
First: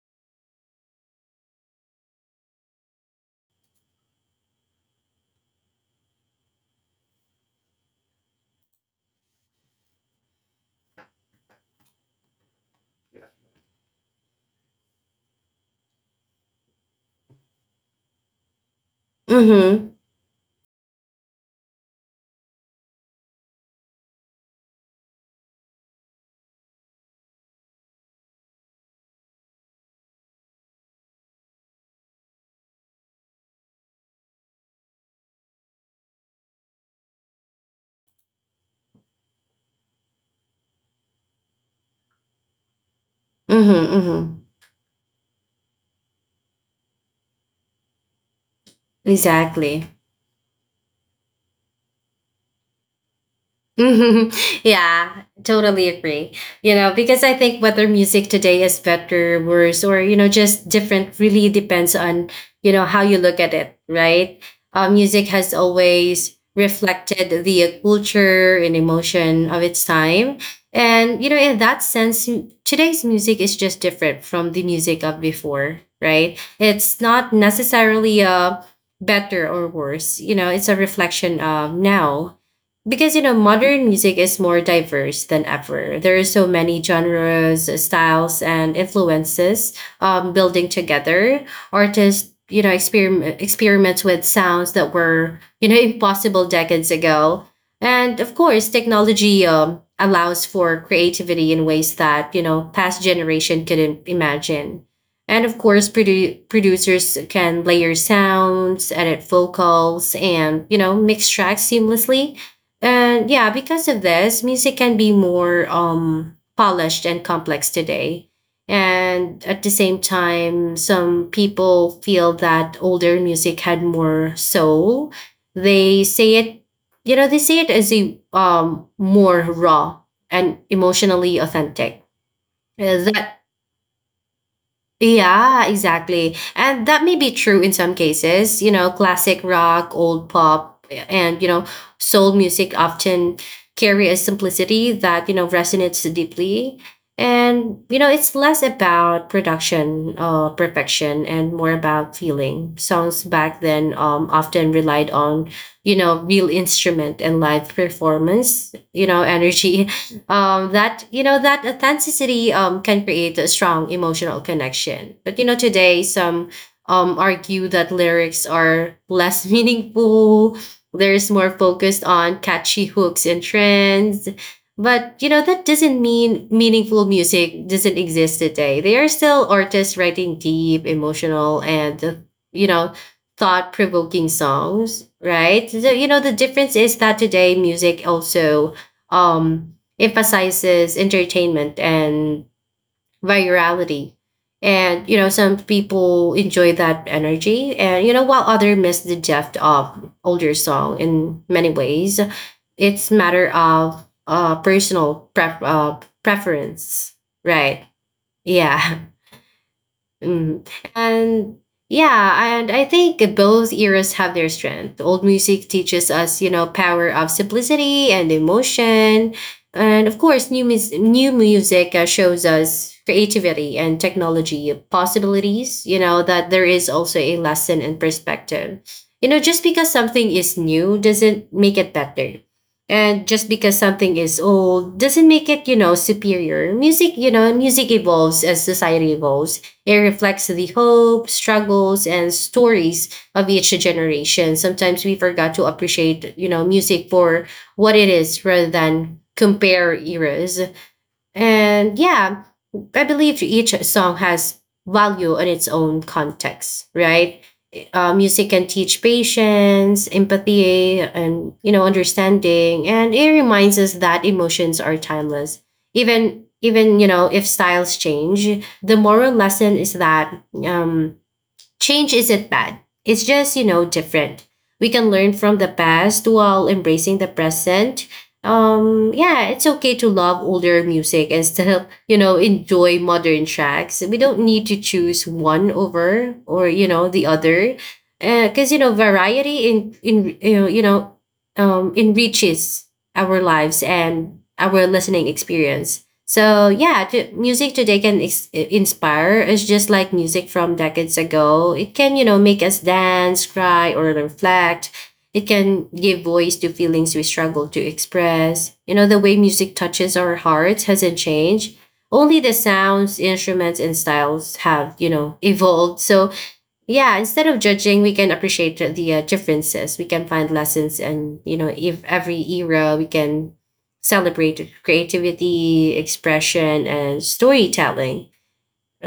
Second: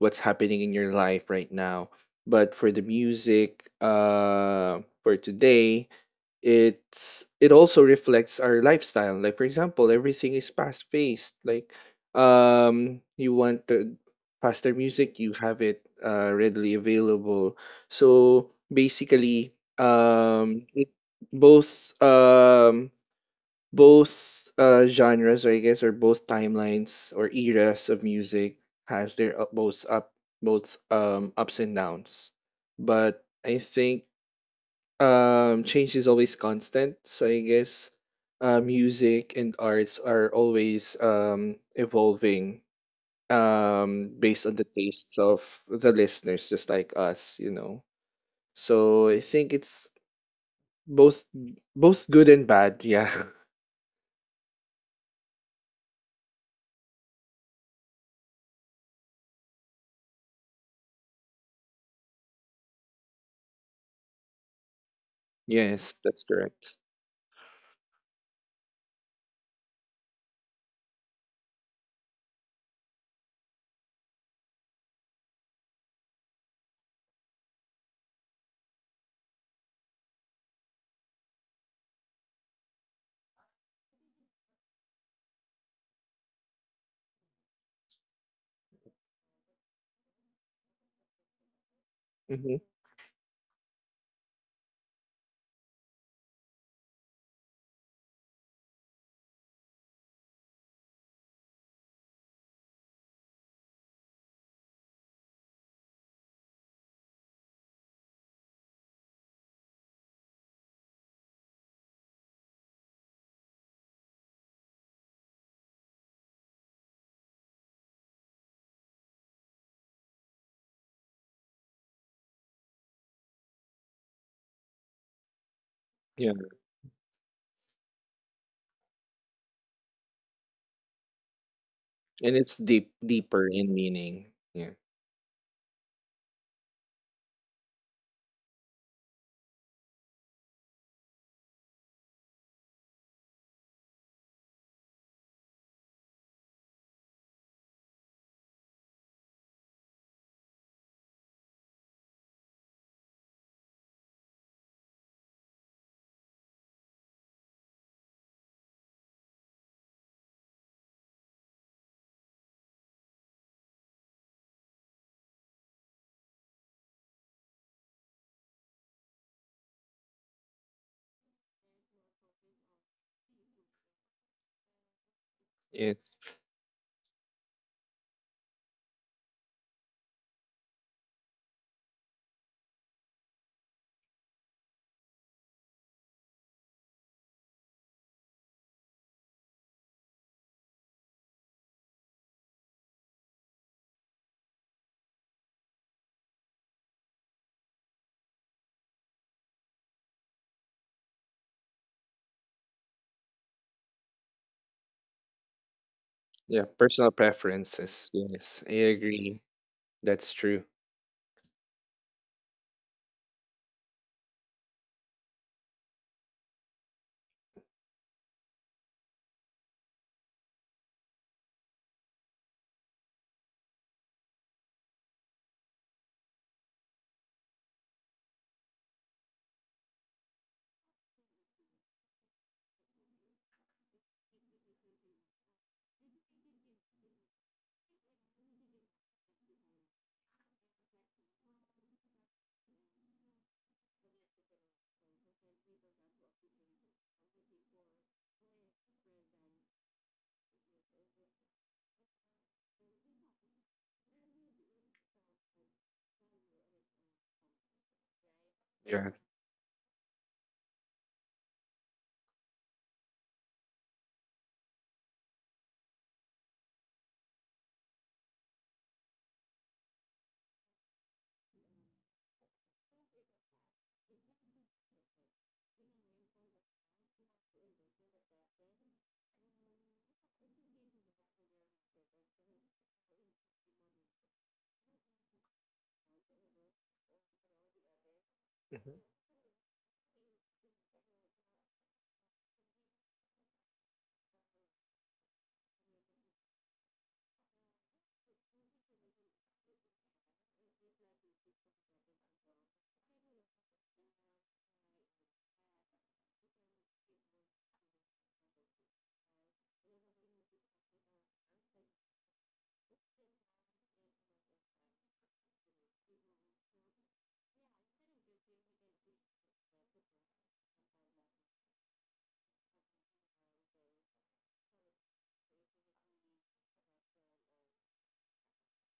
Speaker 2: what's happening in your life right now. But for the music, for today, it's it also reflects our lifestyle. Like, for example, everything is fast paced. Like, you want the faster music, you have it readily available. So basically,
Speaker 1: Mm-hmm.
Speaker 2: both both genres, or I guess, or both timelines or eras of music has their both up both ups and downs. But I think change is always constant. So I guess music and arts are always evolving
Speaker 1: Mm-hmm. Mm-hmm.
Speaker 2: based on the tastes of the listeners just like us, you know. So I think
Speaker 1: Exactly.
Speaker 2: it's both, both good and bad, yeah.
Speaker 1: Mhm. <laughs> Yeah, totally agree. Because I think whether music today is better, worse, or, just different really depends on, how you look at it, right? Music
Speaker 2: <laughs>
Speaker 1: has
Speaker 2: Yes, that's
Speaker 1: always
Speaker 2: correct.
Speaker 1: reflected the culture and emotion of its time. And, in that sense, today's music is just different from the music of before, right? It's not necessarily a better or worse, it's a reflection of now, because, modern music is more diverse than ever. There are so many genres, styles, and influences, building together. Artists,
Speaker 2: hmm
Speaker 1: experiment experiments with sounds that were, <laughs> impossible decades ago. And of course technology, allows for creativity in ways that, past generation couldn't imagine. And of course, producers can layer sounds, edit vocals, and, mix tracks seamlessly. And yeah, because of this, music can be more, polished and complex today. And at the same time, some people feel that older music had more soul. They say
Speaker 2: yeah,
Speaker 1: it, they say it as a, more raw and emotionally authentic.
Speaker 2: and it's
Speaker 1: That
Speaker 2: deeper in meaning, yeah.
Speaker 1: yeah, exactly. And that may be true in some cases. Classic rock, old pop, and, soul music often carry a simplicity that, resonates deeply. And, It's less about production, perfection, and more about feeling. Songs back then, often relied on, real instrument and live performance, energy, that you know that authenticity, can create a strong emotional connection. But, today some, argue that lyrics are less <laughs> meaningful. There's more focused on catchy hooks and trends. But, that doesn't
Speaker 2: it's
Speaker 1: mean meaningful music doesn't exist today. There are still artists writing deep emotional and, you know thought provoking songs, right? So, the difference is that today music also, um emphasizes entertainment and virality. And, some people enjoy that energy. And, while others miss the depth of older song. In many ways, it's matter of, personal,
Speaker 2: Yeah,
Speaker 1: preference,
Speaker 2: personal
Speaker 1: right?
Speaker 2: preferences, yes, I
Speaker 1: Yeah.
Speaker 2: agree. That's true.
Speaker 1: Mm. And yeah, and I think both eras have their strength. Old music teaches us, power of simplicity and emotion. And of course, new, new music, shows us creativity and technology possibilities, that there is also a lesson and perspective. Just because something is new doesn't make it better. And just because something is old doesn't make it, superior. Music evolves as society evolves. It reflects the hope, struggles, and stories of each generation. Sometimes we forgot to appreciate, music for what it is rather than compare eras. And yeah, I believe each song has value in its own context, right? Music can teach
Speaker 2: Yeah.
Speaker 1: patience, empathy, and understanding, and it reminds us that emotions are timeless. Even if styles change, the moral lesson is that um, change isn't bad, it's just, different. We can learn from the past while embracing the present. Yeah, it's okay to love older music and still, <laughs> enjoy modern tracks. We don't need to choose one over or, the other. Because,
Speaker 2: Mhm.
Speaker 1: variety in enriches our lives and our listening experience. So yeah, music today can inspire us just like music from decades ago. It can, make us dance, cry, or reflect. It can give voice to feelings we struggle to express. You know, the way music touches our hearts hasn't changed. Only the sounds, instruments, and styles have, evolved. So yeah, instead of judging, we can appreciate the differences. We can find lessons and if every era we can celebrate creativity, expression, and storytelling.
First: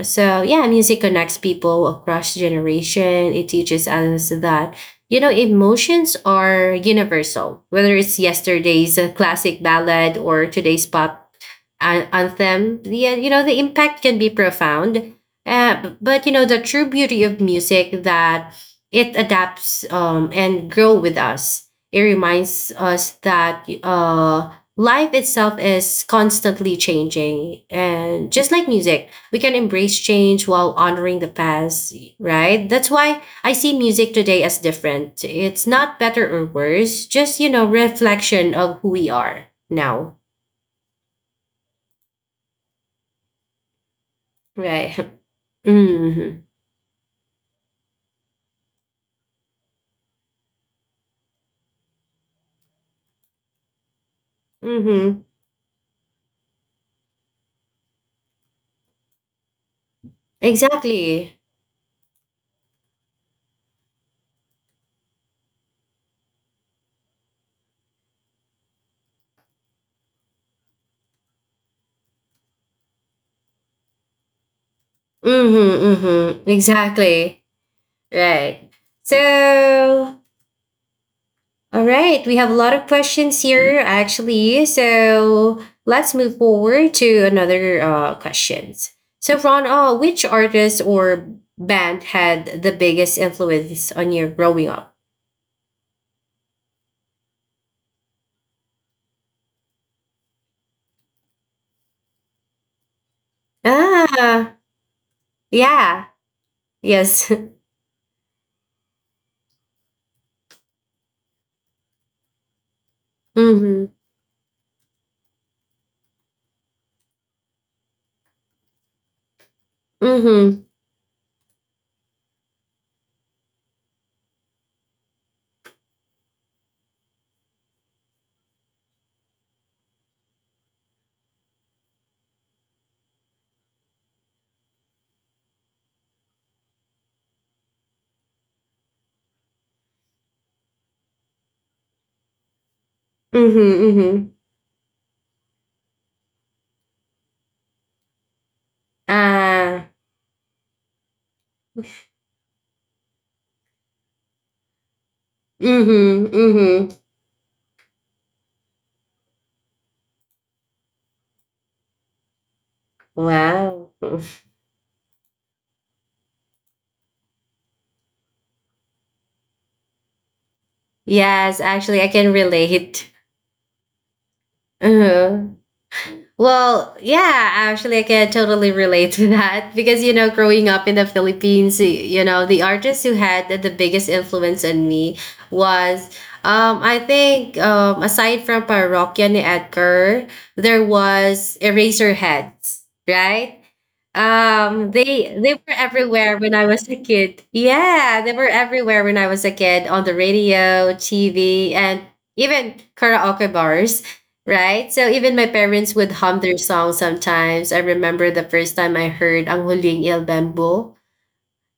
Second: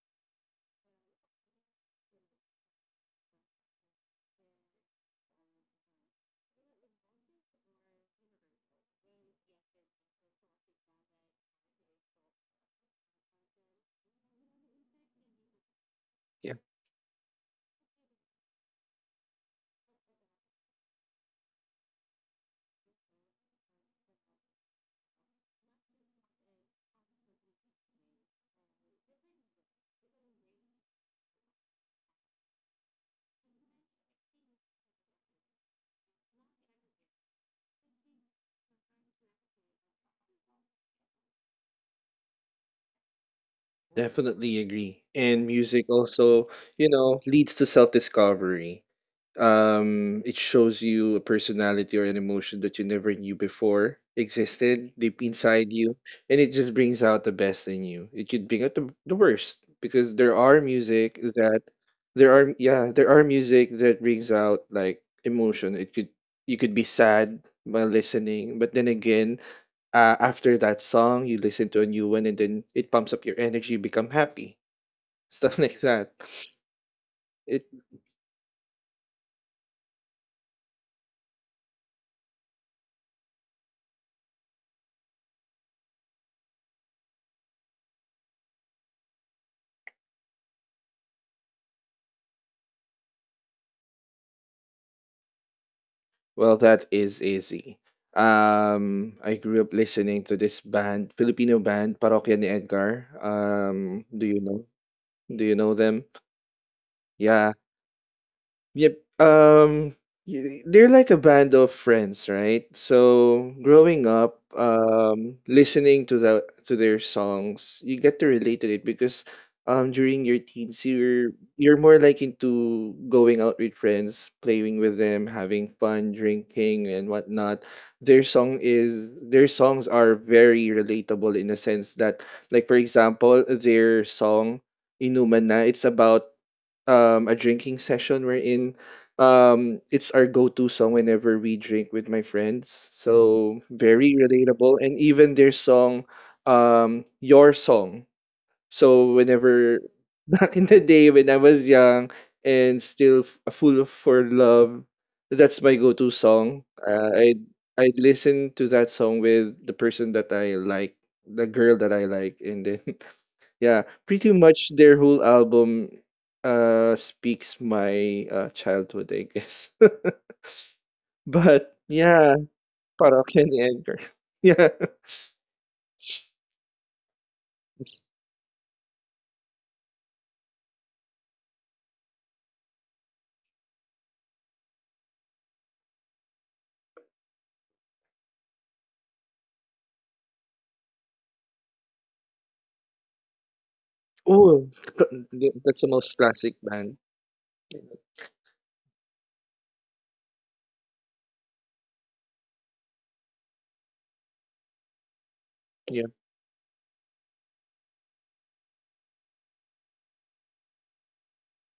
Speaker 1: So yeah, music connects people across generation. It teaches us that emotions are universal. Whether it's yesterday's classic ballad or today's pop anthem, yeah, the impact can be profound. But
Speaker 2: Yeah.
Speaker 1: the true beauty of music that it adapts and grow with us. It reminds us that life itself is constantly changing, and just like music we can embrace change while honoring the past, right? That's why I see music today as different. It's not better or worse, just, reflection of who we are now,
Speaker 2: Definitely
Speaker 1: right?
Speaker 2: agree.
Speaker 1: <laughs>
Speaker 2: And music
Speaker 1: Mm-hmm.
Speaker 2: also, you know, leads to self-discovery. It shows you a personality or an emotion that you never knew before existed deep
Speaker 1: Mm-hmm.
Speaker 2: inside you, and it just brings out the best in you. It could bring out the worst, because there are music
Speaker 1: Exactly.
Speaker 2: that there are yeah, there are music that brings out like emotion. It could, you could be sad while listening, but then again, after that song, you listen to a new one, and then it pumps up your energy, become happy, stuff <laughs>
Speaker 1: Mm-hmm.
Speaker 2: like that.
Speaker 1: Mm-hmm. Exactly.
Speaker 2: It
Speaker 1: Right. So All right, we have a lot of questions here actually. So let's move forward to another questions. So Ron, which artist or band had the biggest influence on your growing up?
Speaker 2: well, that is easy. I grew up listening to this band, Filipino band, Parokya ni Edgar. Do you
Speaker 1: Ah,
Speaker 2: know? Do you know them?
Speaker 1: yeah, yes. <laughs>
Speaker 2: Yeah, yep. They're like a band of friends, right? So
Speaker 1: Mm-hmm,
Speaker 2: growing up, listening to their songs, you get to relate to it because during your
Speaker 1: mm-hmm,
Speaker 2: teens, you're more like into going out with friends, playing with them, having fun, drinking and whatnot. Their songs are very relatable in a sense that, like, for example, their song Inumana, it's about a drinking session wherein it's our go-to song whenever we drink with my friends. So
Speaker 1: mm-hmm,
Speaker 2: very
Speaker 1: mm-hmm.
Speaker 2: relatable. And even their song Your Song. So whenever
Speaker 1: Ah,
Speaker 2: <laughs> back in the day when I was young and still full of for love, that's my go-to
Speaker 1: mm-hmm,
Speaker 2: song.
Speaker 1: mm-hmm.
Speaker 2: I listen to that song with the person that I like, the girl that I like and then yeah,
Speaker 1: Wow.
Speaker 2: pretty
Speaker 1: <laughs>
Speaker 2: much their whole album speaks my childhood, I guess. <laughs>
Speaker 1: Yes,
Speaker 2: But
Speaker 1: actually, I can
Speaker 2: yeah,
Speaker 1: relate.
Speaker 2: para Kenny Edgar. <laughs> Yeah.
Speaker 1: <laughs> Uh-huh. Well, yeah, actually, I can totally relate to that <laughs> because, you know, growing up in the Philippines, you know, the artists who had the biggest influence on me was, I think, aside from Parokya ni Edgar, there was Eraserheads, right?
Speaker 2: Oh,
Speaker 1: They were
Speaker 2: that's the most
Speaker 1: everywhere
Speaker 2: classic
Speaker 1: when I was a
Speaker 2: band.
Speaker 1: kid. Yeah, they were everywhere when I was a kid on the radio, TV, and even karaoke bars. Right? So even my parents
Speaker 2: Yeah,
Speaker 1: would hum their song sometimes. I remember the first time I heard Ang Huling Il Bambu.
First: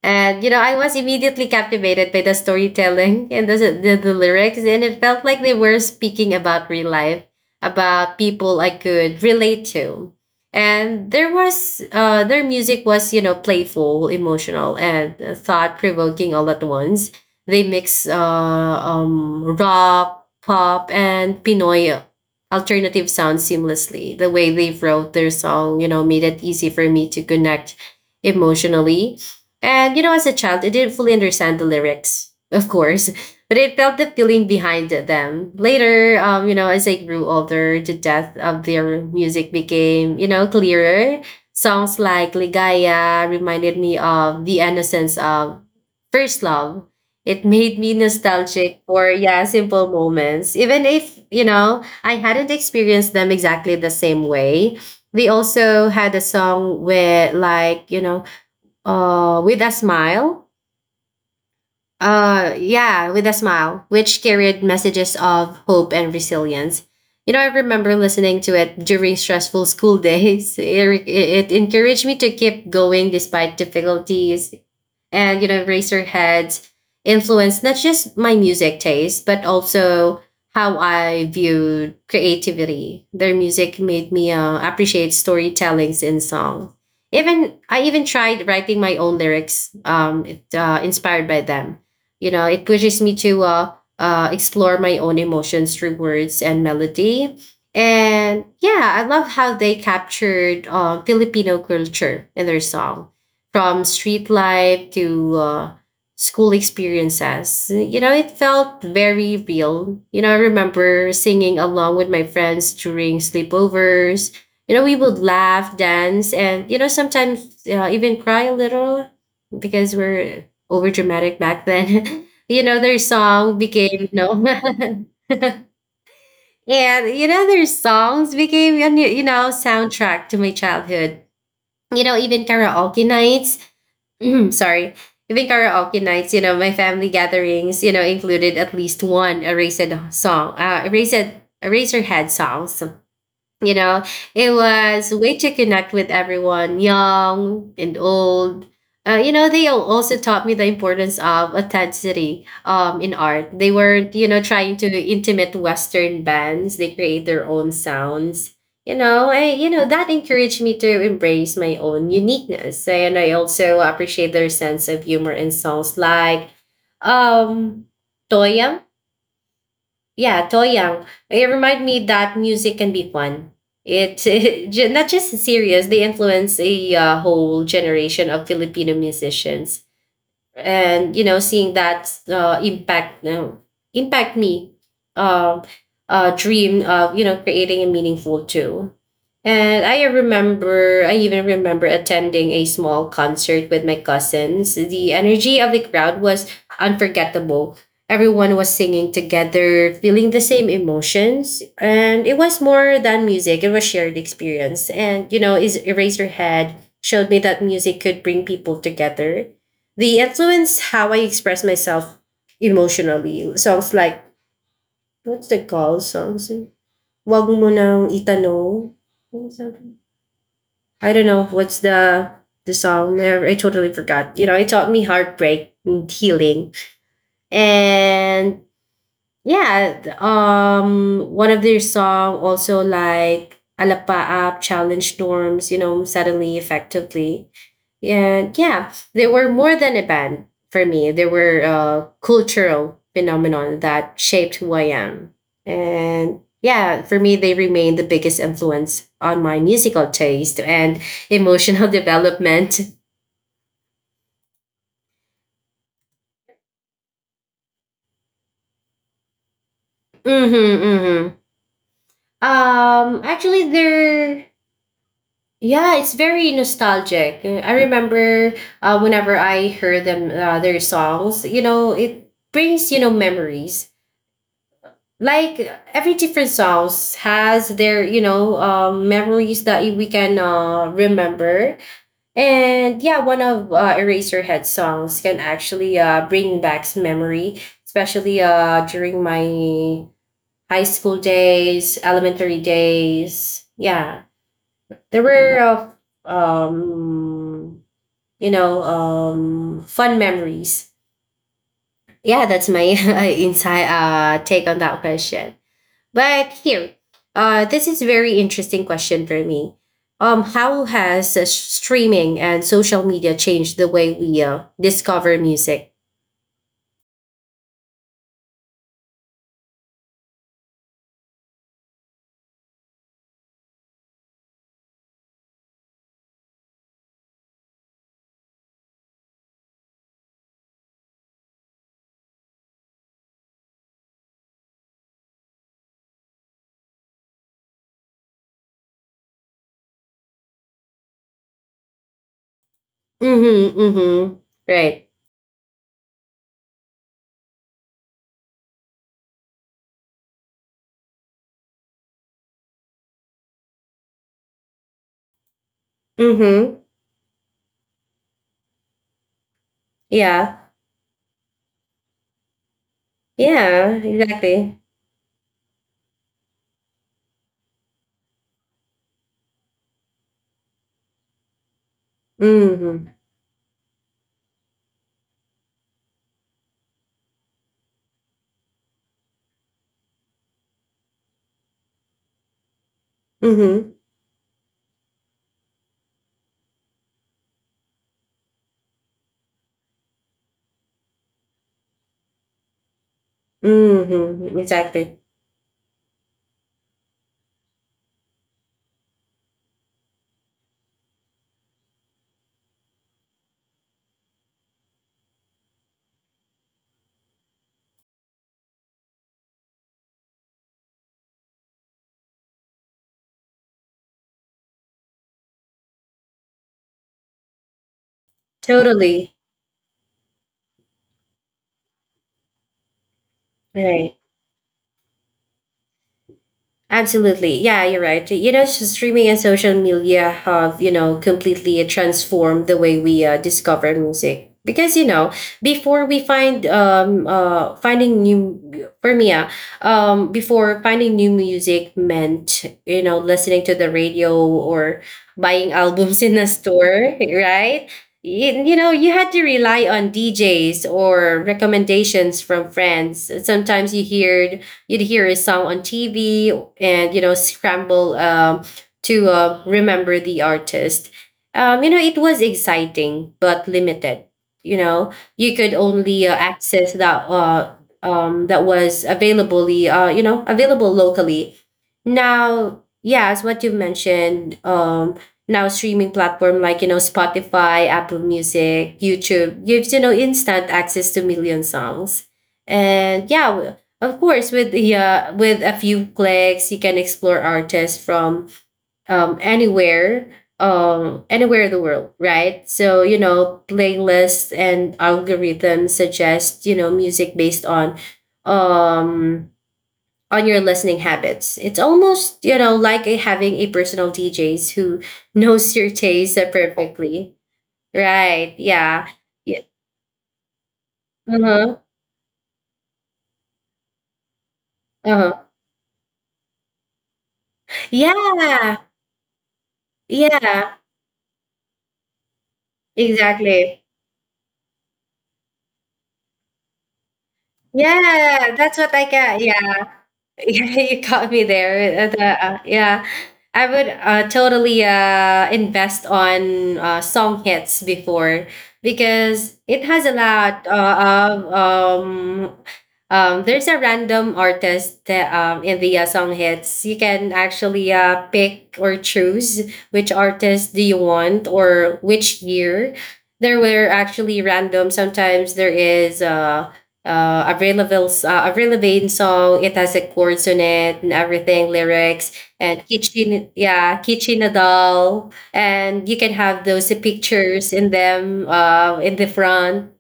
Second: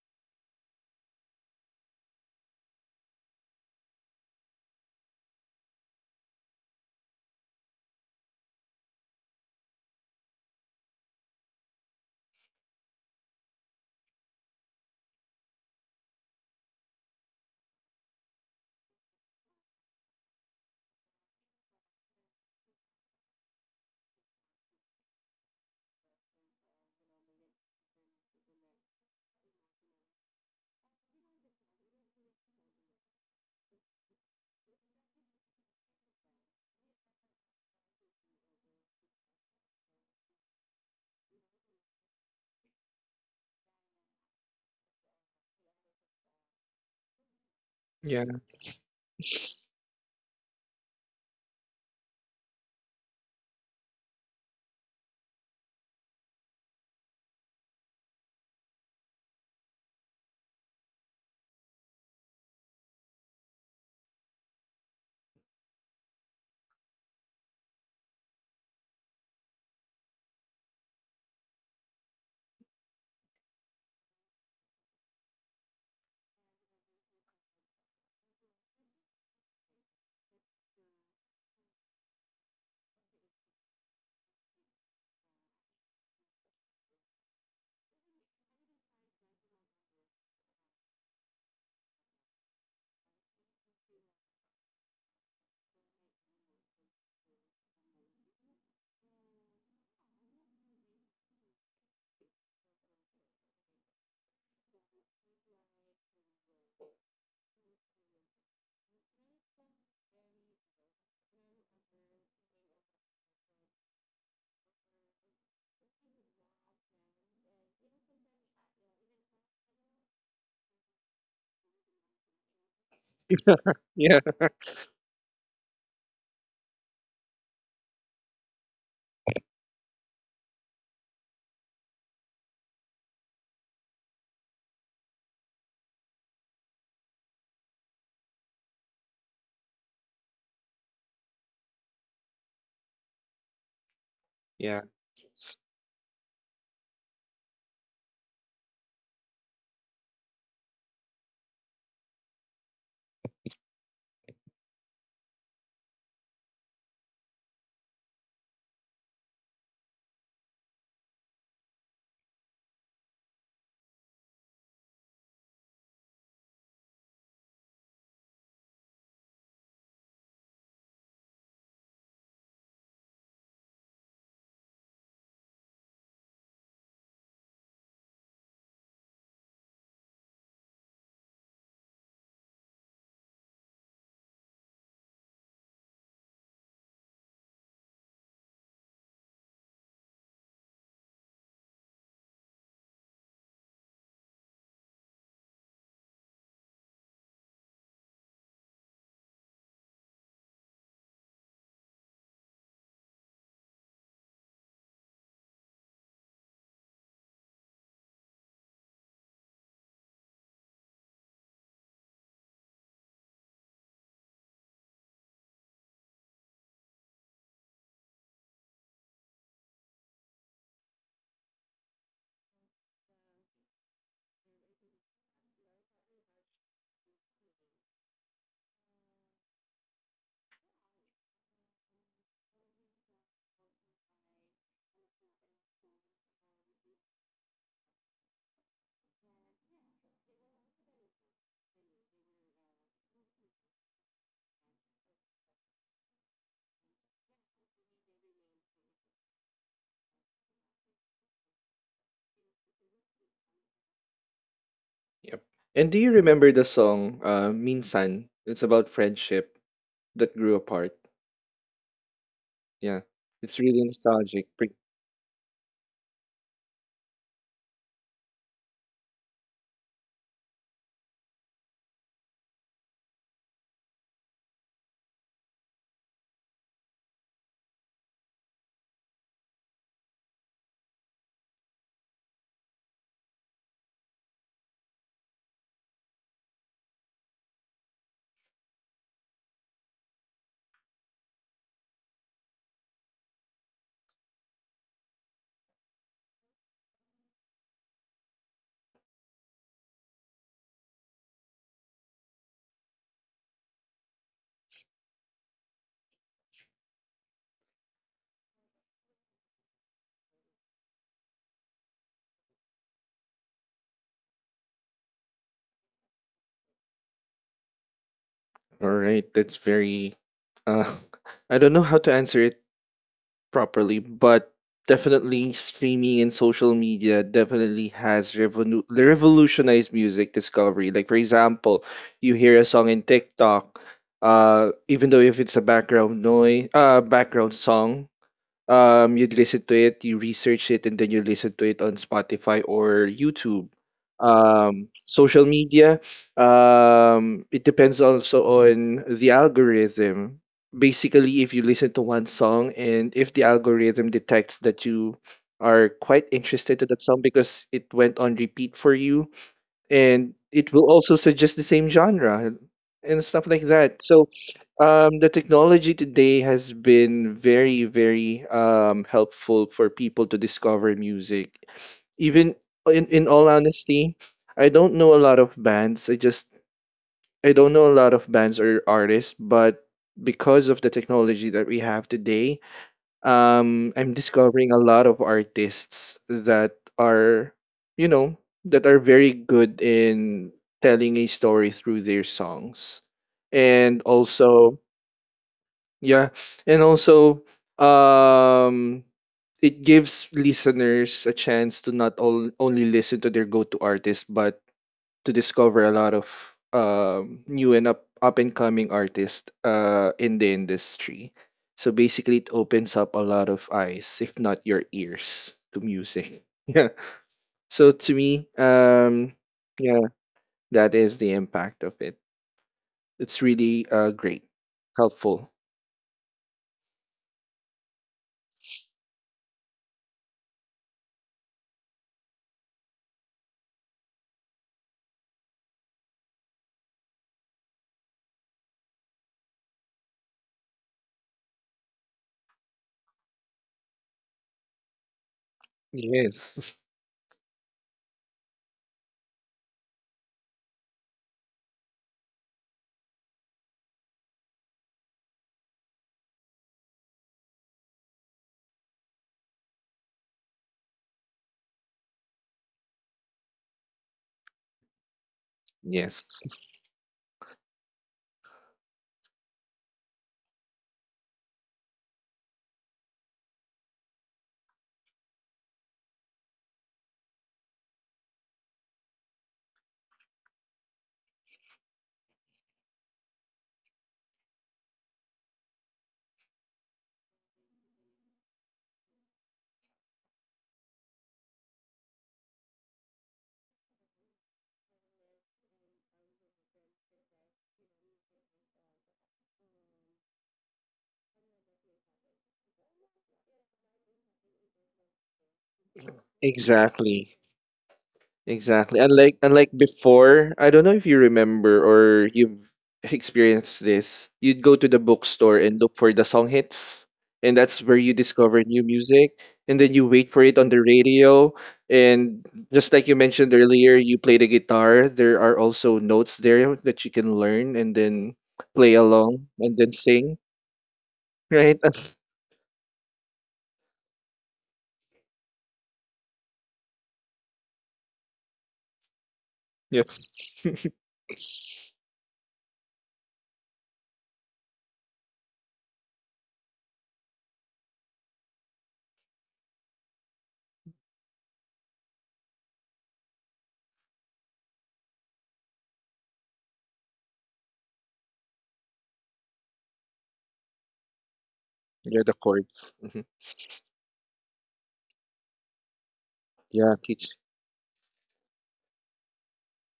Speaker 1: And you know, I was immediately captivated by the storytelling and the lyrics, and it felt like they were speaking about real life, about people I could relate to. And there was their music was, playful, emotional, and thought provoking all at once. They mix rock, pop, and Pinoy alternative sounds seamlessly. The way they wrote their song, made it easy for me to connect emotionally, and as a child, I didn't fully understand the lyrics, of course, but I felt the feeling behind them. Later, you know, as I grew older, the depth of their music became, clearer. Songs like Ligaya reminded me of the innocence of first love. It made me
Speaker 2: yeah,
Speaker 1: nostalgic for, yeah, simple moments. Even if, I hadn't experienced them exactly the same way. They also had a song where, like, you know, with a smile. Yeah, with a smile, which carried messages of hope and resilience. You know, I remember listening to it during stressful school days. <laughs> It encouraged me to keep going despite difficulties, and you know Razorheads influence not just my music taste but also how I viewed creativity. Their music made me appreciate storytellings in song. Even tried writing my own lyrics, inspired by them. You know, it pushes me to explore my own emotions through words and melody. And yeah, I love how they captured Filipino culture in their song, from street life to school experiences. You know, it felt very real. You know, I remember singing along with my friends during sleepovers. You know, we would laugh, dance, and, sometimes even cry a little because we're over dramatic back then. <laughs> you know, their song became, you
Speaker 2: yeah,
Speaker 1: know, <laughs> and, their songs became, soundtrack to my childhood. You know, even karaoke nights. Mhm, sorry. I think karaoke nights, my family gatherings, included at least one song, uh, Erased, Eraserhead songs, you know, it
Speaker 2: yeah,
Speaker 1: was a way to connect with everyone, young and old. You know, they also taught me the importance of authenticity in art. They weren't, trying to intimate Western bands. They create their own sounds. You know that encouraged me to embrace my own uniqueness, and I also appreciate their sense of humor in songs like um, Toyam yeah, Toyang. It remind me that music can be fun. It <laughs> not just serious. They influence a whole generation of Filipino musicians, and you know seeing that impact me uh, dream of you know creating a meaningful too. And I remember I even remember attending a small concert with my cousins. The energy of the crowd was unforgettable. Everyone was singing together feeling the same emotions, and it was more than music, it was shared experience. And you know is Eraserhead showed me that music could bring people together. They influence how I express myself emotionally. Songs like, what's the call songs? Wag mo nang itanong. I don't know. What's the song? I totally forgot. You know, it taught me heartbreak and healing. And yeah, one of their song also like Alapaap challenged norms, you know, suddenly effectively. And yeah, they were more than a band for me. They were a cultural phenomenon that shaped who I am. And yeah, for me, they remain the biggest influence on my musical taste and emotional <laughs> development.
Speaker 2: yep. And do you remember the song Minsan? It's about friendship that
Speaker 1: Mm-hmm,
Speaker 2: grew apart.
Speaker 1: mm-hmm.
Speaker 2: Yeah. It's
Speaker 1: Actually,
Speaker 2: really
Speaker 1: they're
Speaker 2: nostalgic. Pre-
Speaker 1: yeah, it's very nostalgic. I remember whenever I heard them their songs, you know, it brings you know memories. Like every different songs has their you know memories that we can remember. And yeah, one of Eraserhead songs can actually bring back some memory, especially during my high school days, elementary days. Yeah there were uh, um you know fun memories. Yeah, that's my <laughs> inside take on that question. But here, this is very interesting question for me. How has streaming and social media changed the way we discover music?
Speaker 2: All right, that's very uh <laughs> I don't know how to answer it properly, but definitely streaming and social media definitely revolutionized music discovery. Like for example, you hear a song in TikTok, even though if it's a background noise, background song, you'd listen to it, you research it, and then you listen to it on Spotify or YouTube.
Speaker 1: Mm-hmm, mm-hmm. Right.
Speaker 2: Social media, it depends also on the algorithm. Basically, if you listen to one song and if the algorithm detects that you are quite interested
Speaker 1: Mm-hmm.
Speaker 2: to that song because it went on repeat for you, and
Speaker 1: Yeah.
Speaker 2: it will also suggest the same genre and stuff like
Speaker 1: Yeah,
Speaker 2: that. So
Speaker 1: exactly.
Speaker 2: the technology today has been very, very helpful for people to discover music. Even
Speaker 1: Mm-hmm,
Speaker 2: in all honesty, I don't know a lot of bands. I just I don't know a lot of bands or artists, but because of the technology that we have today,
Speaker 1: mm-hmm,
Speaker 2: I'm discovering a lot of artists that are, you know, that are very good in telling a story through their songs. And
Speaker 1: mm-hmm.
Speaker 2: also
Speaker 1: Exactly.
Speaker 2: yeah, and also um it gives listeners a chance to not all, only listen to their go-to artist but to discover a lot of new and up and coming artists in the industry. So basically it opens up a lot of eyes, if not your ears, to music. <laughs> Yeah. So to me,
Speaker 1: Totally.
Speaker 2: yeah, that is the impact of it. It's really
Speaker 1: Right.
Speaker 2: great, helpful.
Speaker 1: Absolutely. Yeah, you're right. You know, streaming and social media have, completely transformed the way we discover music. Because, you know, before we find finding new for me, before finding new music meant, listening to the radio or buying <laughs> albums in a
Speaker 2: Yes. <laughs>
Speaker 1: store, right? You know, you had to rely on DJs or recommendations from friends. Sometimes you'd hear a song on TV and you know scramble to remember the artist. You know, it was exciting but limited. You know, you could only
Speaker 2: Yes.
Speaker 1: access that was available, you know, available locally. Now, yeah, as what you mentioned, now streaming platform like you know Spotify, Apple Music, YouTube gives you know instant access to million songs, and yeah, of course, with a few clicks, you can explore artists from anywhere, anywhere in the world, right? So you know, playlists and algorithms suggest you know music based um, on your listening habits. It's almost you know like a, having a personal DJs who <laughs> knows your taste perfectly,
Speaker 2: Exactly.
Speaker 1: right?
Speaker 2: Exactly.
Speaker 1: Yeah.
Speaker 2: Unlike
Speaker 1: Yeah.
Speaker 2: unlike before, I don't know if you
Speaker 1: Uh huh.
Speaker 2: remember or you've experienced this. You'd go to the
Speaker 1: Uh huh.
Speaker 2: bookstore and look for the song hits, and that's where you discover
Speaker 1: Yeah.
Speaker 2: new music, and then you wait for it on
Speaker 1: Yeah.
Speaker 2: the radio. And just like you mentioned
Speaker 1: Exactly.
Speaker 2: earlier, you play the guitar. There are also notes there that you can learn and then
Speaker 1: Yeah, that's what
Speaker 2: play
Speaker 1: I get.
Speaker 2: along and
Speaker 1: Yeah,
Speaker 2: then sing,
Speaker 1: <laughs> you caught me
Speaker 2: right?
Speaker 1: there.
Speaker 2: <laughs>
Speaker 1: Yeah, I would totally invest on song hits before because it
Speaker 2: yeah.
Speaker 1: has a lot
Speaker 2: <laughs>
Speaker 1: of um. There's a random artist that in the song hits you can actually pick or choose which artist do you want or which year. There were actually random. Sometimes there is available relevant song. It has like words on it and everything,
Speaker 2: Yeah,
Speaker 1: lyrics
Speaker 2: the
Speaker 1: and
Speaker 2: chords. Mhm.
Speaker 1: kitchen. Yeah, kitchen doll, and you can have those
Speaker 2: Yeah, teach.
Speaker 1: pictures in them in the front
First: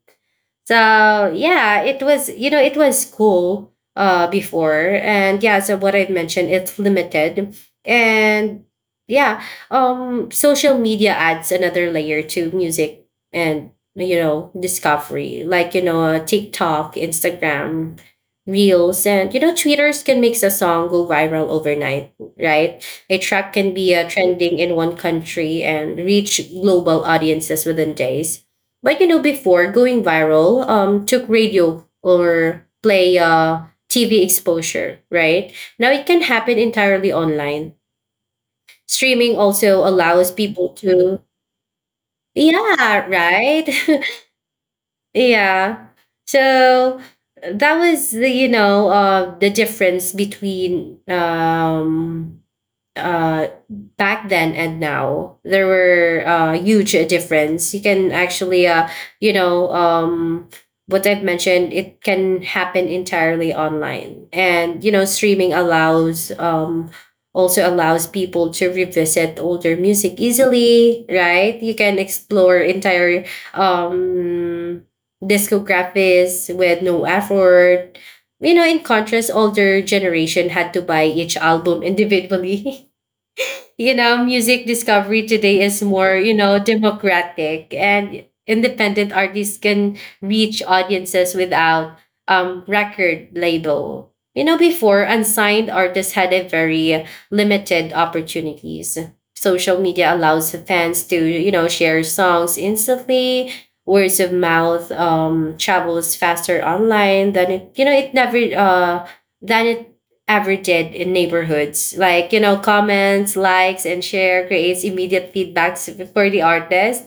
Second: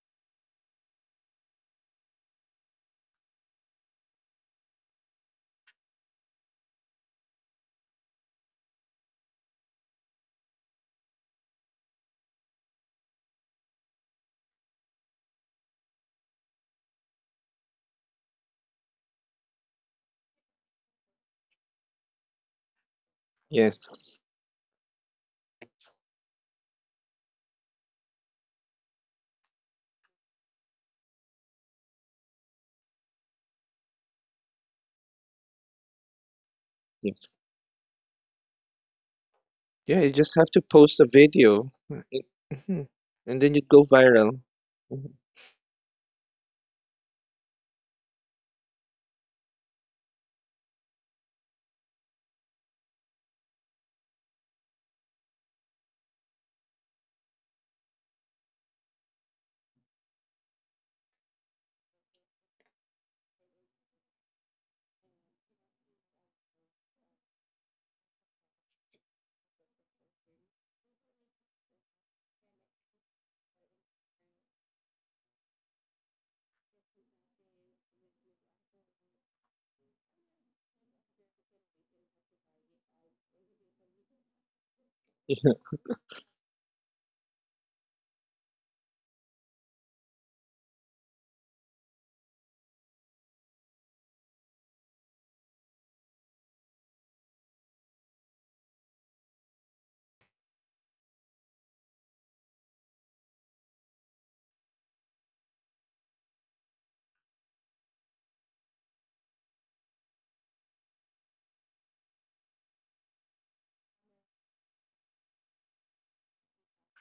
Speaker 1: so yeah, it was it was cool before. And yeah, so what I've mentioned, it's limited. And yeah, social media adds another layer to music and discovery, like TikTok, Instagram, Reels, and tweeters can make a song go viral overnight, right? A track can be
Speaker 2: Yes.
Speaker 1: trending in one country and reach global audiences within days, but you know, before going viral took radio or play TV exposure, right? Now it can happen entirely
Speaker 2: Yes.
Speaker 1: online. Streaming also
Speaker 2: Yeah, you
Speaker 1: allows
Speaker 2: just have to
Speaker 1: people
Speaker 2: post a
Speaker 1: to,
Speaker 2: video. It- mhm,
Speaker 1: yeah,
Speaker 2: and then you
Speaker 1: right?
Speaker 2: go viral. Mhm.
Speaker 1: <laughs> Yeah. So that was the, the difference between uh, back then and now. There were huge difference. You can actually you know um, what I've mentioned, it can happen entirely online. And streaming allows also allows people to revisit older music easily, right? You can explore entire um, discographies with no effort. You know, in contrast, older generation had to buy each album individually. <laughs> You know, music discovery today
Speaker 2: <laughs>
Speaker 1: is more, you know, democratic, and independent artists can reach audiences without record label. You know, before, unsigned artists had a very limited opportunities. Social media allows fans to, you know, share songs instantly. Words of mouth travels faster online than it, you know, it never than it ever did in neighborhoods. Like, you know, comments, likes, and share creates immediate feedbacks for the artist.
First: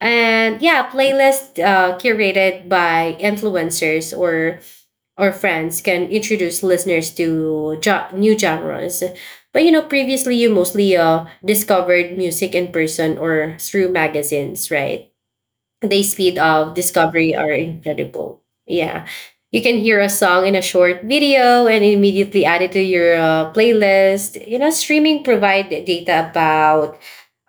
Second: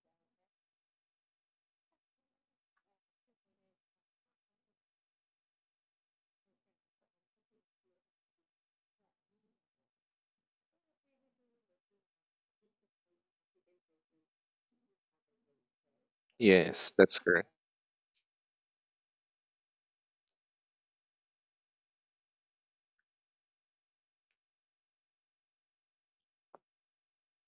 Speaker 1: And yeah, playlist curated by influencers or friends can introduce listeners to new genres. But you know, previously you mostly discovered music in person or through magazines, right? The speed of
Speaker 2: Yes, that's
Speaker 1: discovery
Speaker 2: correct.
Speaker 1: are incredible. Yeah. You can hear a song in a short video and immediately add it to your playlist. You know, streaming provide data about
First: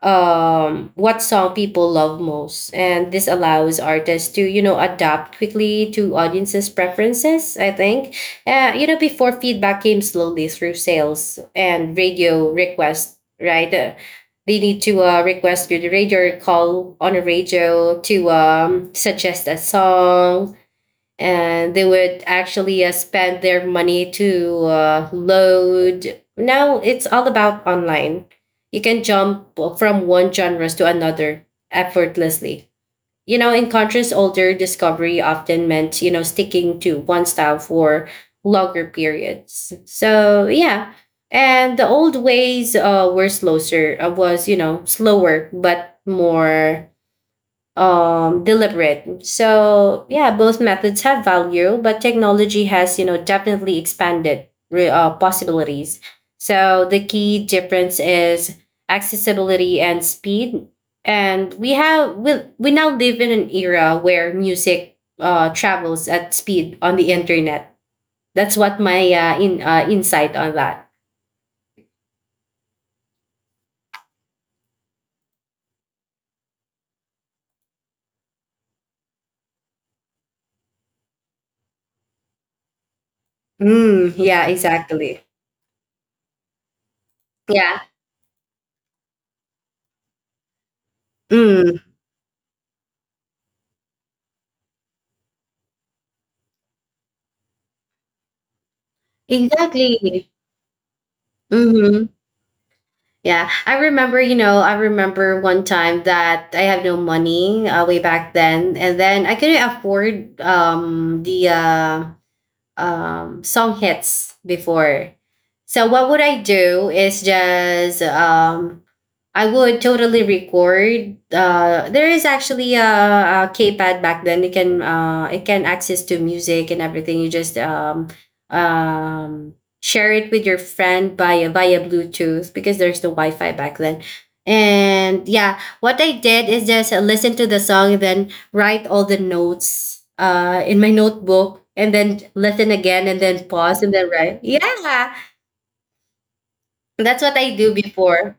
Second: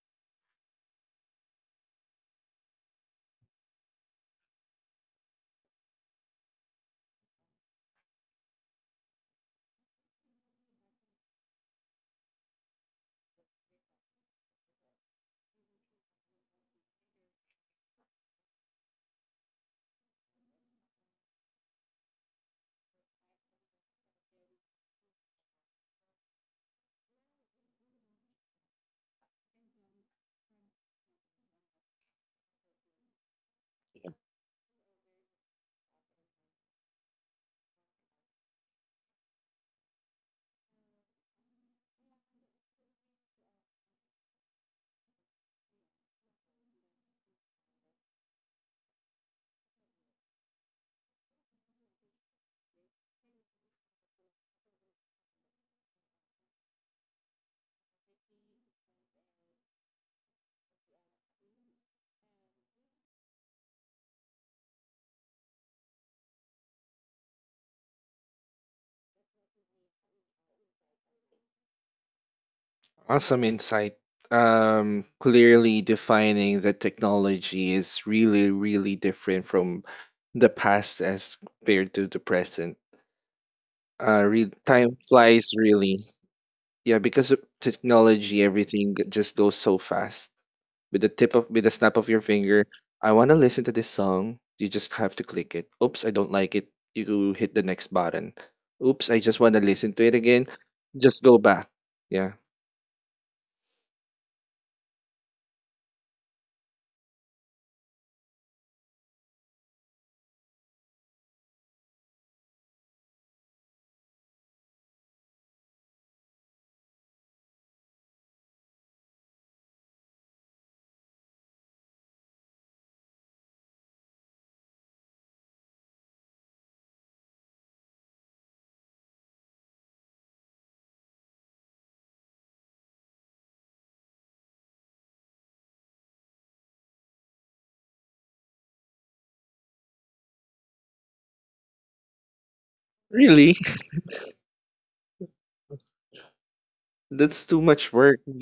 Speaker 1: what song people love most. And this allows artists to, you know, adapt quickly to audiences' preferences, I think. You know, before, feedback came slowly through sales and radio requests, right? They need to request through the radio or call on a radio to suggest a song, and they would actually spend their money to load. Now it's all about online. You can jump from one genres to another effortlessly. You know, in contrast, older discovery often meant, you know, sticking to one style for longer periods. So, yeah. And the old ways was, you know, slower, but more deliberate. So yeah, both methods have value, but technology has, you know, definitely expanded possibilities. So the key difference is accessibility and speed, and we now live in an era where music travels at speed on the internet. That's what my in insight on that.
Speaker 2: Awesome insight. Clearly defining that technology is really, really different from the past as compared to the present.
Speaker 1: Mm, yeah,
Speaker 2: Time
Speaker 1: exactly.
Speaker 2: flies really. Yeah, because of
Speaker 1: Yeah.
Speaker 2: technology, just goes so fast. With the tip of, with
Speaker 1: Mm,
Speaker 2: the snap of your finger. I want to listen to this song. You just have to click it. Oops, I don't like it. You hit the next button. Oops, I just want to listen
Speaker 1: exactly.
Speaker 2: to it again. Just go back.
Speaker 1: Hmm.
Speaker 2: Yeah.
Speaker 1: Yeah, I remember, you know, I remember one time that I had no money way back then, and then I couldn't afford the song hits before. So what would I do is just I would totally record. There is actually a K-pad back then. It can access to music and everything. You just um, share it with your friend by via Bluetooth because there's no Wi-Fi back then. And yeah, what I did is just listen to the song, then write all the notes in my notebook, and then listen again and then
Speaker 2: Really?
Speaker 1: pause and then write. Yeah,
Speaker 2: <laughs>
Speaker 1: that's what
Speaker 2: That's
Speaker 1: I
Speaker 2: too
Speaker 1: do
Speaker 2: much work.
Speaker 1: before.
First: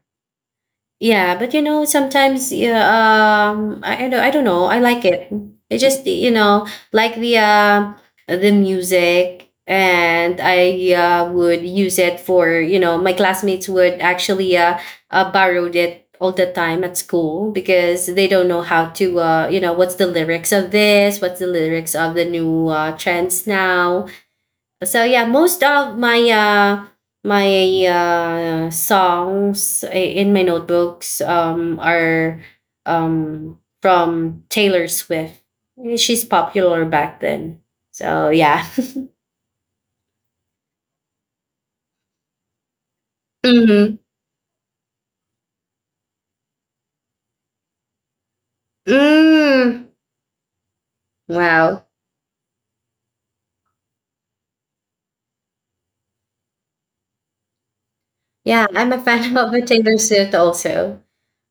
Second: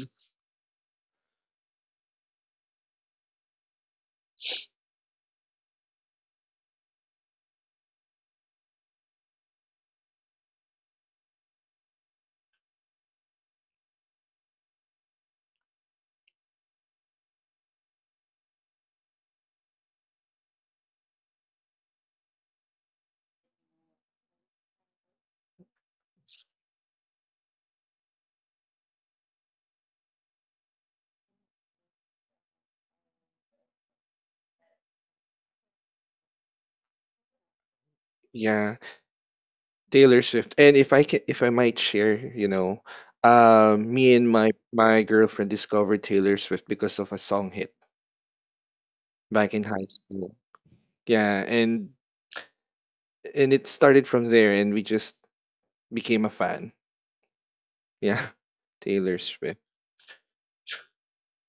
Speaker 1: Yeah, but you know, sometimes yeah, I don't know. I like it. It just, you know, like the music, and I would use it for, you know, my classmates would actually borrowed it all the time at school because they don't know how to you know, what's the lyrics of this, what's the lyrics of the new trends now. So yeah, most of my my songs in my notebooks are from Taylor Swift. She's popular back then. So yeah.
Speaker 2: Yeah. Taylor Swift. And if I can, if I might share, you know,
Speaker 1: <laughs>
Speaker 2: uh,
Speaker 1: Mm-hmm.
Speaker 2: me and my my girlfriend discovered Taylor Swift because of a song hit back in
Speaker 1: Mm.
Speaker 2: high school. Yeah,
Speaker 1: Wow.
Speaker 2: and it started from there and we just became a fan. Yeah,
Speaker 1: Yeah,
Speaker 2: <laughs>
Speaker 1: I'm a
Speaker 2: Taylor
Speaker 1: fan <laughs>
Speaker 2: Swift.
Speaker 1: of Taylor Swift also.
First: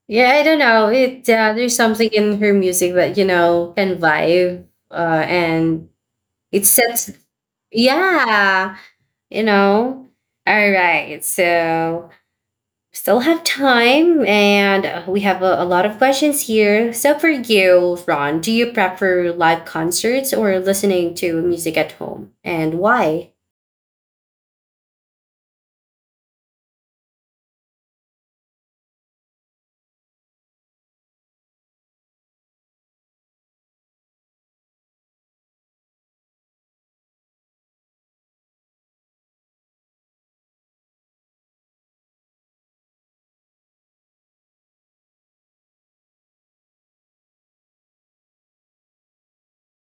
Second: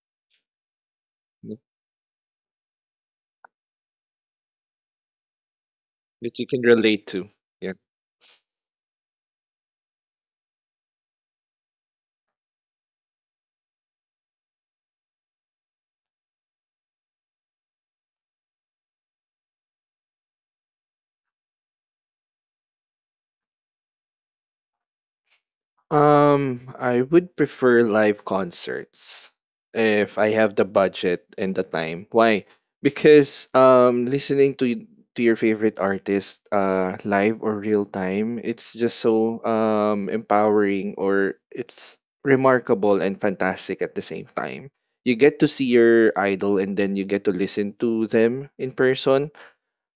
Speaker 1: Yeah, I don't know it,
Speaker 2: That
Speaker 1: there's something in her music that, you know, can vibe. And
Speaker 2: that you can
Speaker 1: it
Speaker 2: relate
Speaker 1: sets.
Speaker 2: to. Yeah.
Speaker 1: Yeah. You know? All right. So, still have time, and we have a lot of questions here. So, for you, Ron, do you prefer live concerts or listening to music at home, and why?
Speaker 2: I would prefer live concerts if I have the budget and the time. Why? Because listening to to your favorite artist live or real time, it's just so empowering, or it's remarkable and fantastic at the same time. You get to see your idol and then you get to listen to them in person.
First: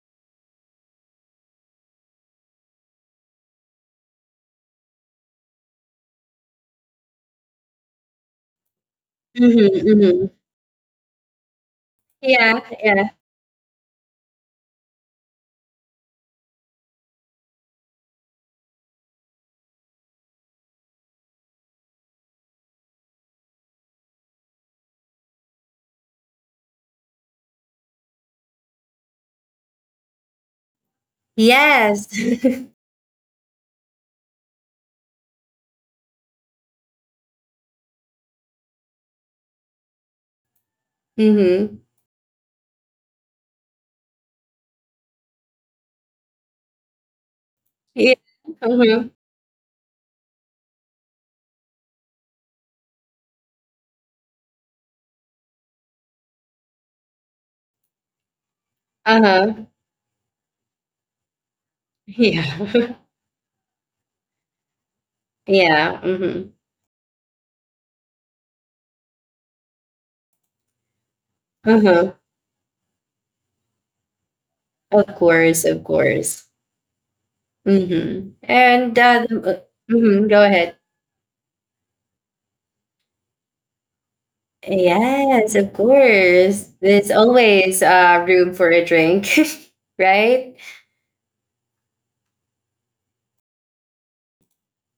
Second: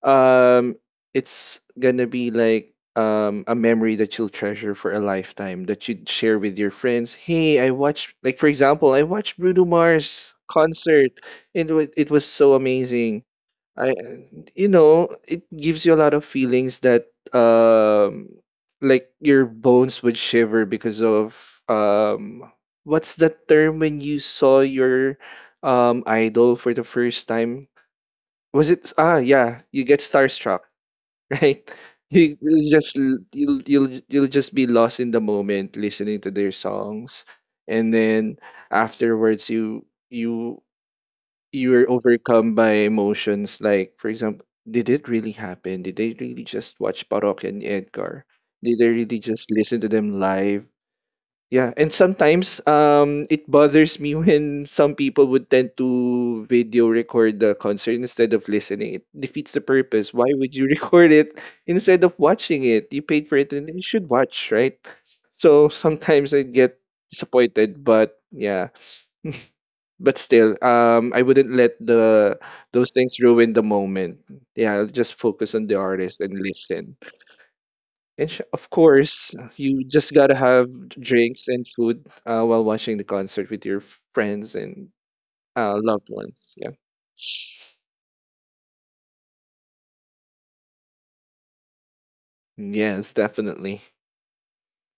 Speaker 2: um it's gonna be like a memory that you'll treasure for a lifetime that you'd share with your friends. Hey, I watched, like for example, I watched Bruno
Speaker 1: Mm-hmm, mm-hmm.
Speaker 2: Mars concert, and it was so
Speaker 1: Yeah, yeah.
Speaker 2: amazing. I, you know, it gives you a lot of feelings that um like your bones would shiver because of um what's that term when you saw your idol for the first time. Was it, ah, yeah, you get starstruck. <laughs> Right?
Speaker 1: Yes.
Speaker 2: You,
Speaker 1: <laughs>
Speaker 2: you'll just be lost in the moment listening to their songs, and then afterwards you
Speaker 1: Mm-hmm.
Speaker 2: you're overcome by emotions, like, for example, did it really happen? Did they really just watch Parok and
Speaker 1: Yeah.
Speaker 2: Edgar? Did they
Speaker 1: Mm-hmm.
Speaker 2: really just listen to them live? Yeah, and sometimes it bothers me <laughs> when some people would tend to video record the concert instead of listening. It defeats the
Speaker 1: Uh-huh.
Speaker 2: purpose. Why would you <laughs> record it instead of watching it?
Speaker 1: Yeah.
Speaker 2: You
Speaker 1: <laughs>
Speaker 2: paid for it and you should watch, right? So
Speaker 1: Yeah.
Speaker 2: sometimes I
Speaker 1: Mm-hmm.
Speaker 2: get disappointed, but yeah, but still, I wouldn't let
Speaker 1: Uh-huh.
Speaker 2: the those things ruin the moment. Yeah, I'll
Speaker 1: Of
Speaker 2: just focus
Speaker 1: course,
Speaker 2: on the
Speaker 1: of
Speaker 2: artist and
Speaker 1: course.
Speaker 2: listen.
Speaker 1: Mm-hmm.
Speaker 2: Of
Speaker 1: And
Speaker 2: course, you just gotta
Speaker 1: go
Speaker 2: have
Speaker 1: ahead.
Speaker 2: drinks and food while watching the concert with your friends and
Speaker 1: Yes, of
Speaker 2: loved ones.
Speaker 1: course.
Speaker 2: Yeah.
Speaker 1: There's always room for a drink, <laughs> right?
Speaker 2: Yes, definitely.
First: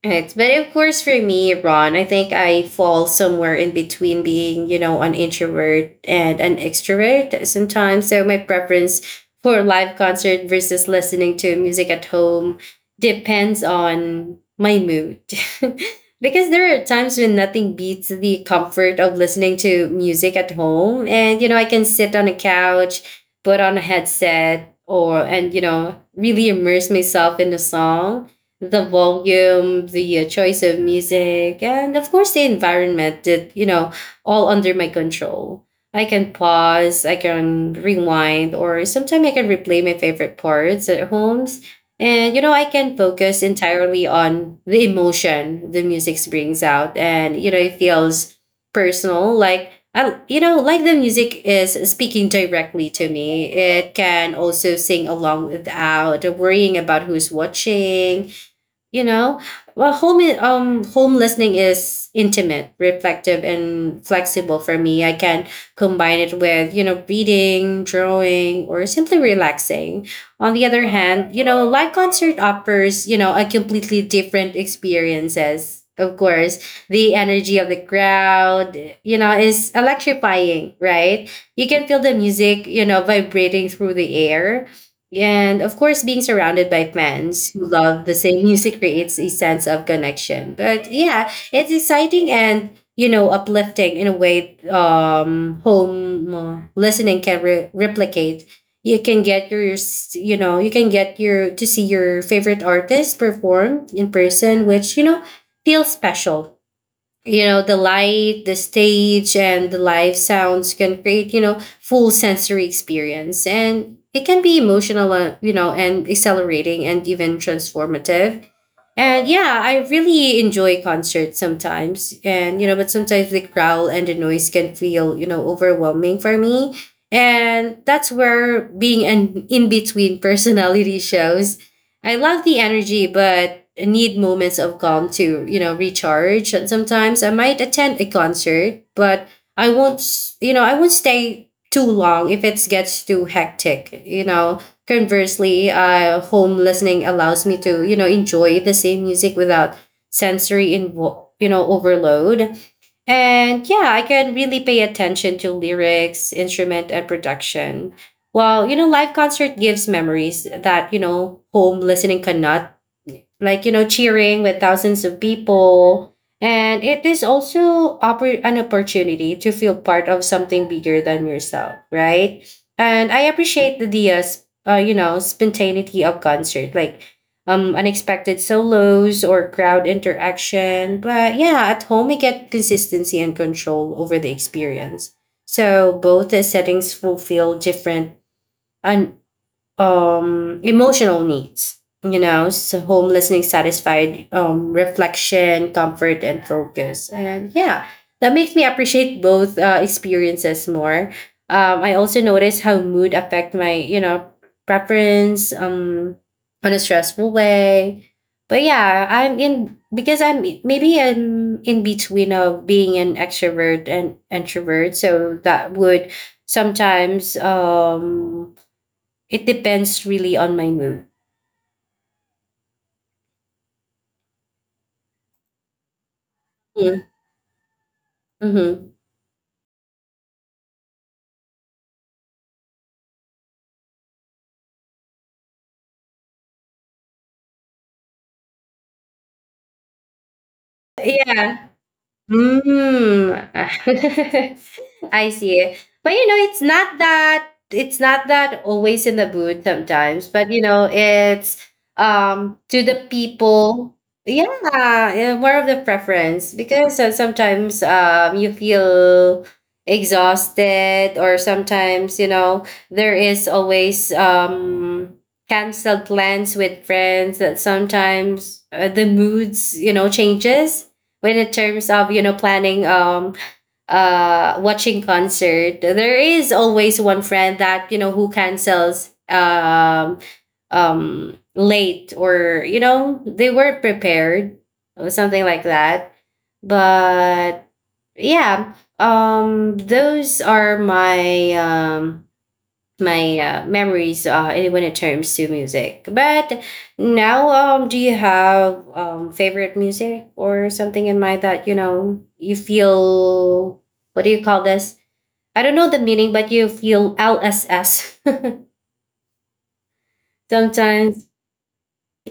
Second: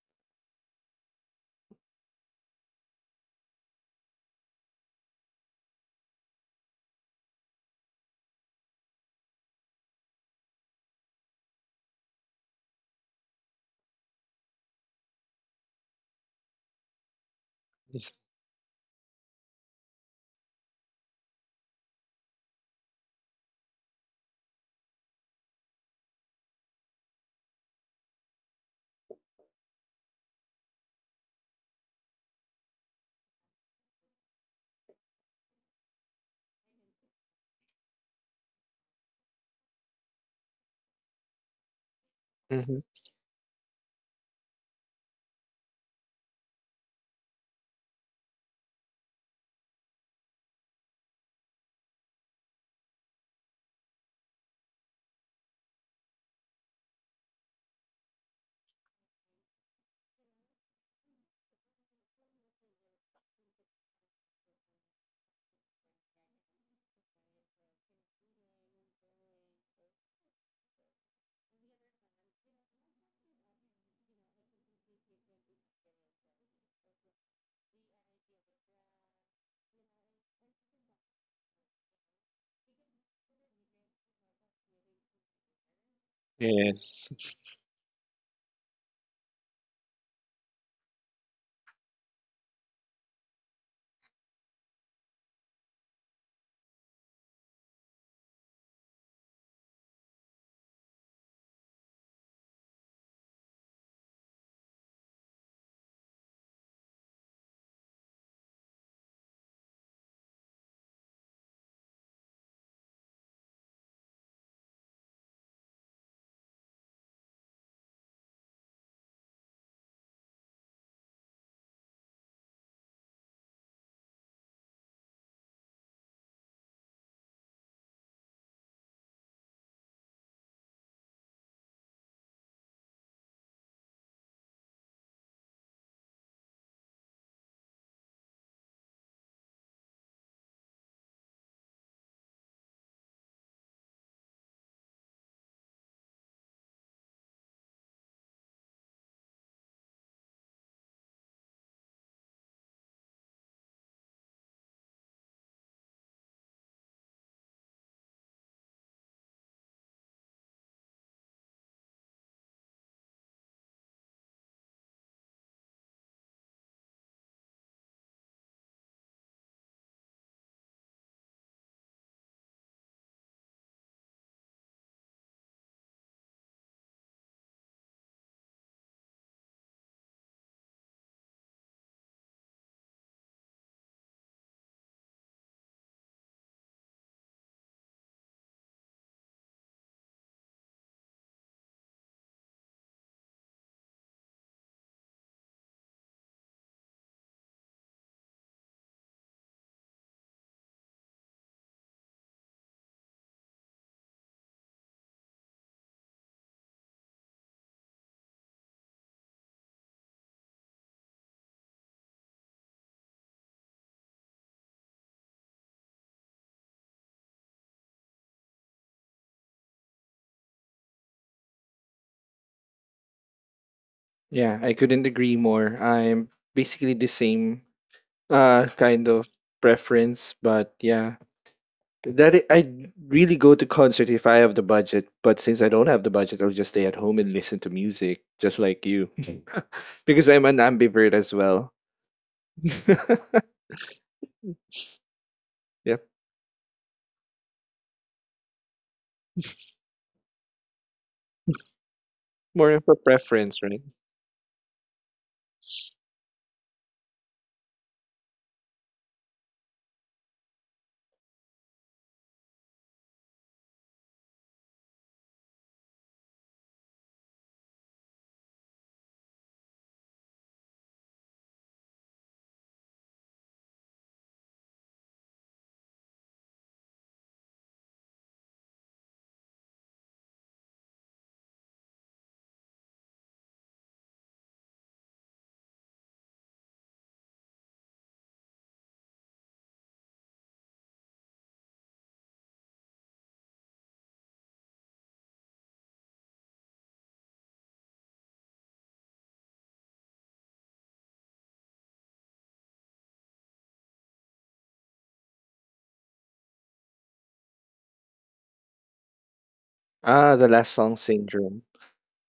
Speaker 1: Right. But of course, for me, Ron, I think I fall somewhere in between being, you know, an introvert and an extrovert sometimes. So my preference for live concert versus listening to music at home depends on my mood. <laughs> Because there are times when nothing beats
Speaker 2: Yes.
Speaker 1: the comfort of listening to music at home. And, you know, I can sit on a couch, put on a headset, or, and, you know, really immerse myself in the song, the volume, the choice of music, and of course the environment did, you know, all under my control. I can pause, I can rewind, or sometimes I can replay my favorite parts at homes. And, you know, I
Speaker 2: Hmm.
Speaker 1: can focus entirely on the emotion the music brings out. And, you know, it feels personal. Like, I, you know, like the music is speaking directly to me. It can also sing along without worrying about who's watching, you know. Well, home home listening is intimate, reflective, and flexible for me. I can combine it with, you know, reading, drawing, or simply relaxing. On the other hand, you know, live concert offers, you know, a completely different experiences. Of course, the energy of the crowd, you know, is electrifying, right? You can feel the music, you know, vibrating through the air. And of course, being surrounded by
Speaker 2: Yes.
Speaker 1: fans who love the same music creates a sense of connection. But yeah, it's exciting and, you know, uplifting in a way home listening can replicate. You can get your you know, you can get your to see your favorite artist perform in person, which, you know, feels special. You know, the light, the stage, and the live sounds can create, you know, full sensory experience. And it can be emotional, you know, and accelerating and even transformative. And yeah, I really enjoy concerts sometimes. And you know, but sometimes the growl and the noise can feel, you know, overwhelming for me. And that's where being an in-between <laughs> personality shows. I love the energy, but I need moments of calm to, you know, recharge. And sometimes I might attend a concert, but I won't, you know, I won't stay too long if it gets too hectic, you know. Conversely, home listening allows me to, you know, enjoy the same music without sensory, you know, overload. And yeah, I can really pay attention to lyrics, instrument, and production. Well, you know, live concert gives memories that, you know, home listening cannot. Like, you know, cheering with thousands of people. And it is also an opportunity to feel part of something bigger than yourself, right? And I appreciate the, the you know, spontaneity of concert, like unexpected solos or crowd interaction. But yeah, at home, we get consistency and control over the experience. So both the settings fulfill different and emotional needs. You know, so home listening satisfied reflection, comfort, and focus. And yeah, that makes me appreciate both experiences more. I also notice how mood affect my, you know, preference on a stressful way. But yeah, I'm in because I'm maybe I'm in between of being an extrovert and introvert, so that would sometimes it depends really on my mood.
Speaker 2: Yeah, I couldn't agree more. I'm basically the same
Speaker 1: Mm-hmm.
Speaker 2: kind of preference, but yeah, that I I'd really go to concert if I have the budget, but since I don't have the budget, I'll just stay at home and listen to music, just like you, <laughs> because I'm an ambivert as
Speaker 1: Yeah.
Speaker 2: well. <laughs>
Speaker 1: Mm. <laughs> I see.
Speaker 2: Yep,
Speaker 1: But you know, it's not that always in the mood sometimes, but you know, it's
Speaker 2: more
Speaker 1: to
Speaker 2: of a
Speaker 1: the
Speaker 2: preference, right?
Speaker 1: people. Yeah, yeah, more of the preference. Because sometimes you feel exhausted, or sometimes, you know, there is always canceled plans with friends, that sometimes the moods, you know, changes. When in terms of, you know, planning watching concert, there is always one friend that, you know, who cancels late, or you know, they weren't prepared or something like that. But yeah, those are my memories when it turns to music. But now, do you have favorite music or something in mind that, you know, you feel? What do you call this? I don't know the meaning, but you feel LSS <laughs>
Speaker 2: Ah, the last song
Speaker 1: sometimes.
Speaker 2: syndrome.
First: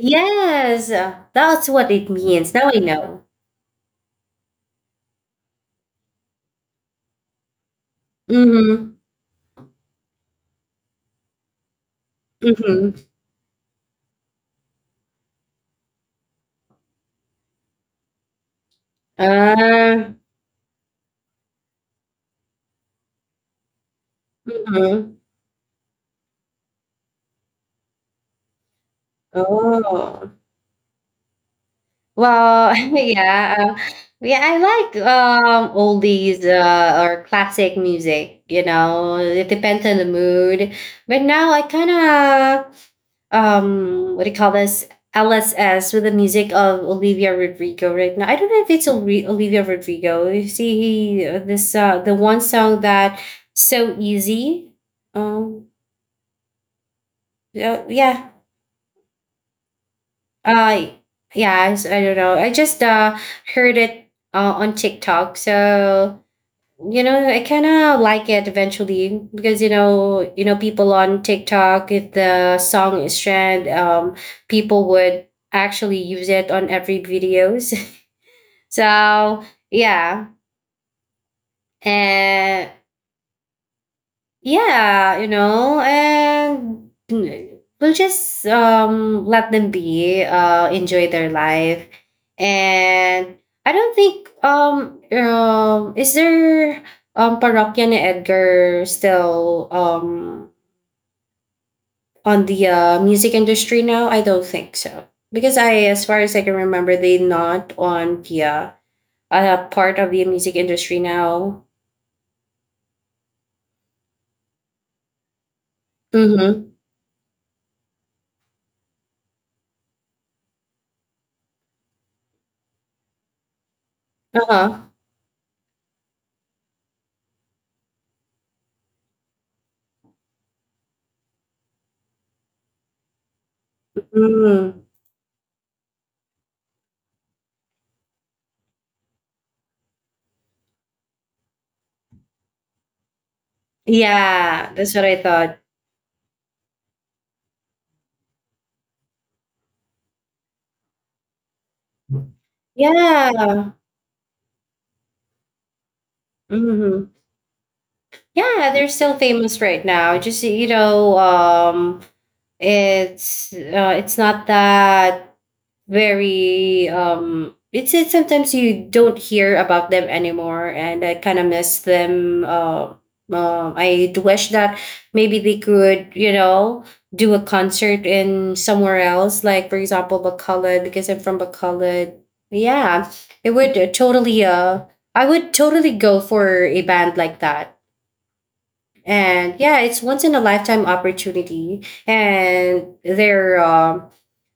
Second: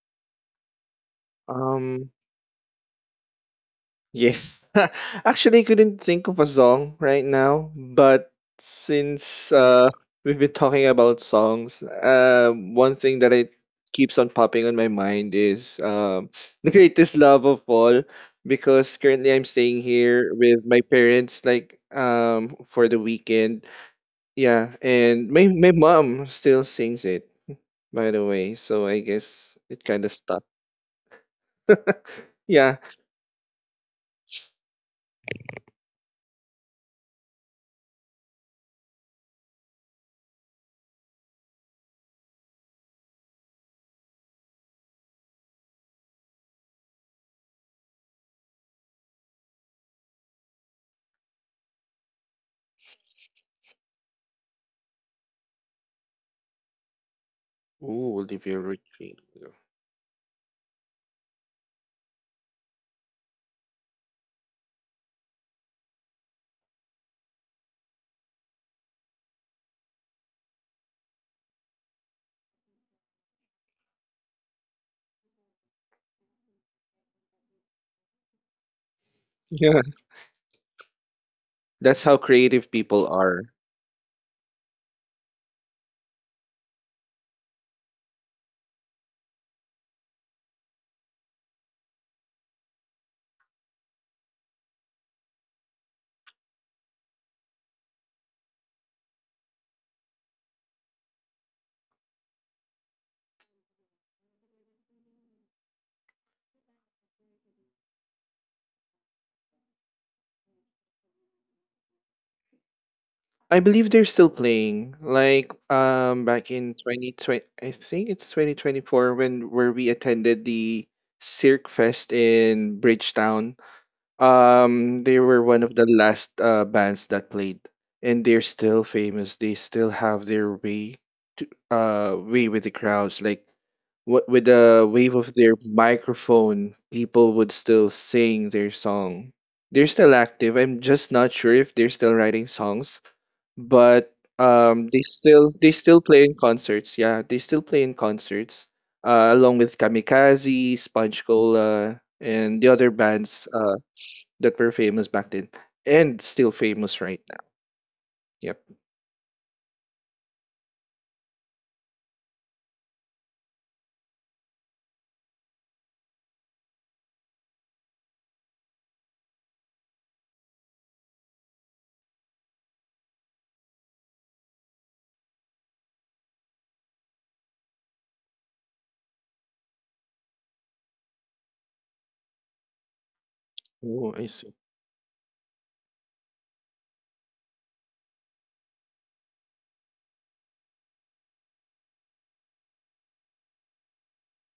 Speaker 1: Yes, that's what it
Speaker 2: Um,
Speaker 1: means. Now I know.
Speaker 2: Yes. <laughs> Actually, I couldn't think of a song right now, but
Speaker 1: Mm-hmm.
Speaker 2: since we've been talking about songs, one
Speaker 1: Mm-hmm.
Speaker 2: thing that I keeps on popping on my mind is <laughs> <sniffs> The Greatest Love of All, because currently I'm staying
Speaker 1: Uh,
Speaker 2: here with my parents, like for the weekend. Yeah,
Speaker 1: mm-hmm.
Speaker 2: and my mom still sings it, by the way, so I guess it kind of
Speaker 1: Oh.
Speaker 2: stuck.
Speaker 1: Well,
Speaker 2: Yeah.
Speaker 1: <laughs> yeah, yeah, I like oldies or classic music. You know, it depends on the mood. But now I kind of what do you call this? LSS with the music of Olivia Rodrigo right now. I don't know if it's Olivia Rodrigo. You see, this the one song that so easy. Um, yeah,
Speaker 2: Ooh,
Speaker 1: yeah.
Speaker 2: Olivia Rodrigo.
Speaker 1: Uh, yeah, I I don't know. I just heard it on TikTok, so you know, I kind of like it eventually, because you know people on TikTok, if the song is trend, people would actually use it on every videos. <laughs> So
Speaker 2: Yeah.
Speaker 1: yeah,
Speaker 2: That's how creative
Speaker 1: and
Speaker 2: people are.
Speaker 1: yeah, you know, and we'll just let them be, enjoy their life. And I don't think is there Parokya ni Edgar still on the music industry now? I don't think so. Because I, as far as I can remember, they not on the part of the music industry now.
Speaker 2: I believe they're still playing. Like back
Speaker 1: Mm-hmm.
Speaker 2: in 2020, I think it's 2024 when where we attended the Cirque Fest in Bridgetown.
Speaker 1: Uh-huh.
Speaker 2: They were one of the last bands that played and they're still famous. They still have their way to way with the crowds, like with the
Speaker 1: Mm.
Speaker 2: wave of their microphone, people would still sing their song. They're still active. I'm just not sure if they're still writing songs, but
Speaker 1: Yeah, that's
Speaker 2: they
Speaker 1: what I
Speaker 2: still
Speaker 1: thought.
Speaker 2: they still play in concerts. Yeah, they still play in concerts, along with Kamikaze, Sponge Cola, and the other bands
Speaker 1: Yeah.
Speaker 2: that were famous back then and still famous
Speaker 1: Mhm.
Speaker 2: right now. Yep.
Speaker 1: Yeah, they're still famous right now. Just, you know, it's not that very it's sometimes you don't hear about them anymore, and I kind of miss them. I do wish that maybe they could, you know, do a concert in somewhere else, like for example Bacolod, because I'm from Bacolod. Yeah, it would
Speaker 2: Oh, I
Speaker 1: totally
Speaker 2: see.
Speaker 1: I would totally go for a band like that. And yeah, it's once in a lifetime opportunity. And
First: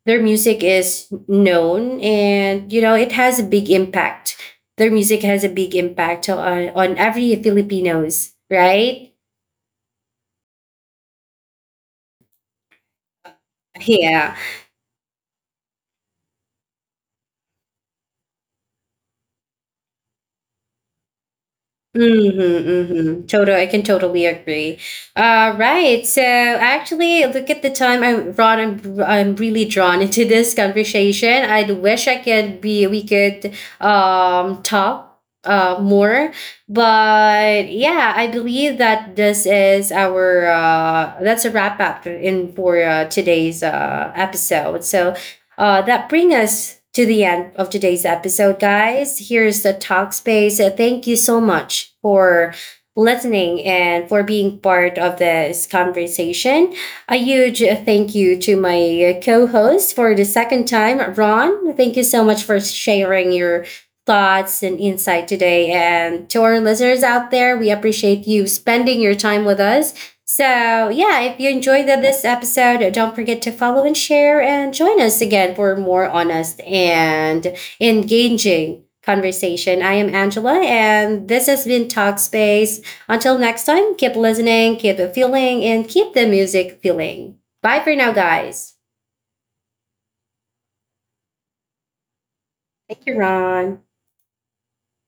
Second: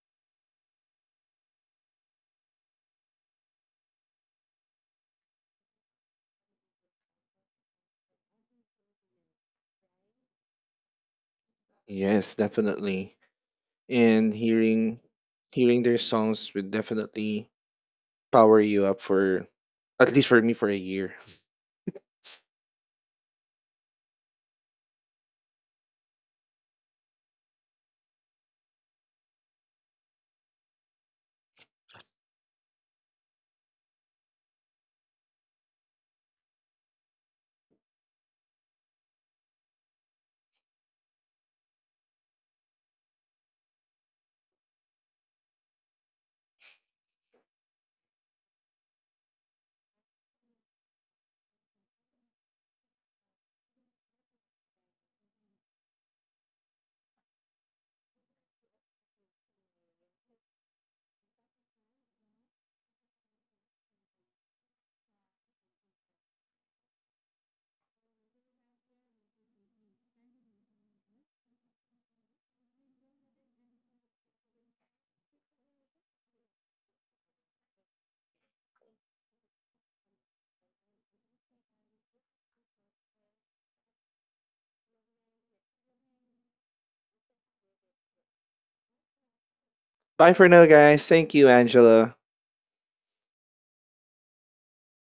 Speaker 1: their music is known, and you know, it has a big impact. Their music has a big impact on every Filipinos, right?
Speaker 2: Yes, definitely. And
Speaker 1: Yeah.
Speaker 2: hearing their songs would definitely power you up for at least, for me, for a year.
Speaker 1: Mhm, mhm. Total, I can totally agree. Right. So actually, look at the time. I'm Ron. I'm really drawn into this conversation. I wish I could be. We could talk more, but yeah, I believe that this is our that's a wrap up in for today's episode. So that bring us to the end of today's episode, guys. Here's the talk space. Thank you so much for listening and for being part of this conversation. A huge thank you to my co host for the second time, Ron. Thank you so much for sharing your thoughts and insight today. And to our listeners out there, we appreciate you spending your time with us. So, yeah, if you enjoyed this episode, don't forget to follow and share and join us again for more honest and engaging conversation. I am Angela, and this has been Talkspace. Until next time, keep listening, keep feeling, and keep the music feeling. Bye for now, guys.
Speaker 2: Bye for now, guys. Thank you, Angela.
Speaker 1: Thank you, Ron.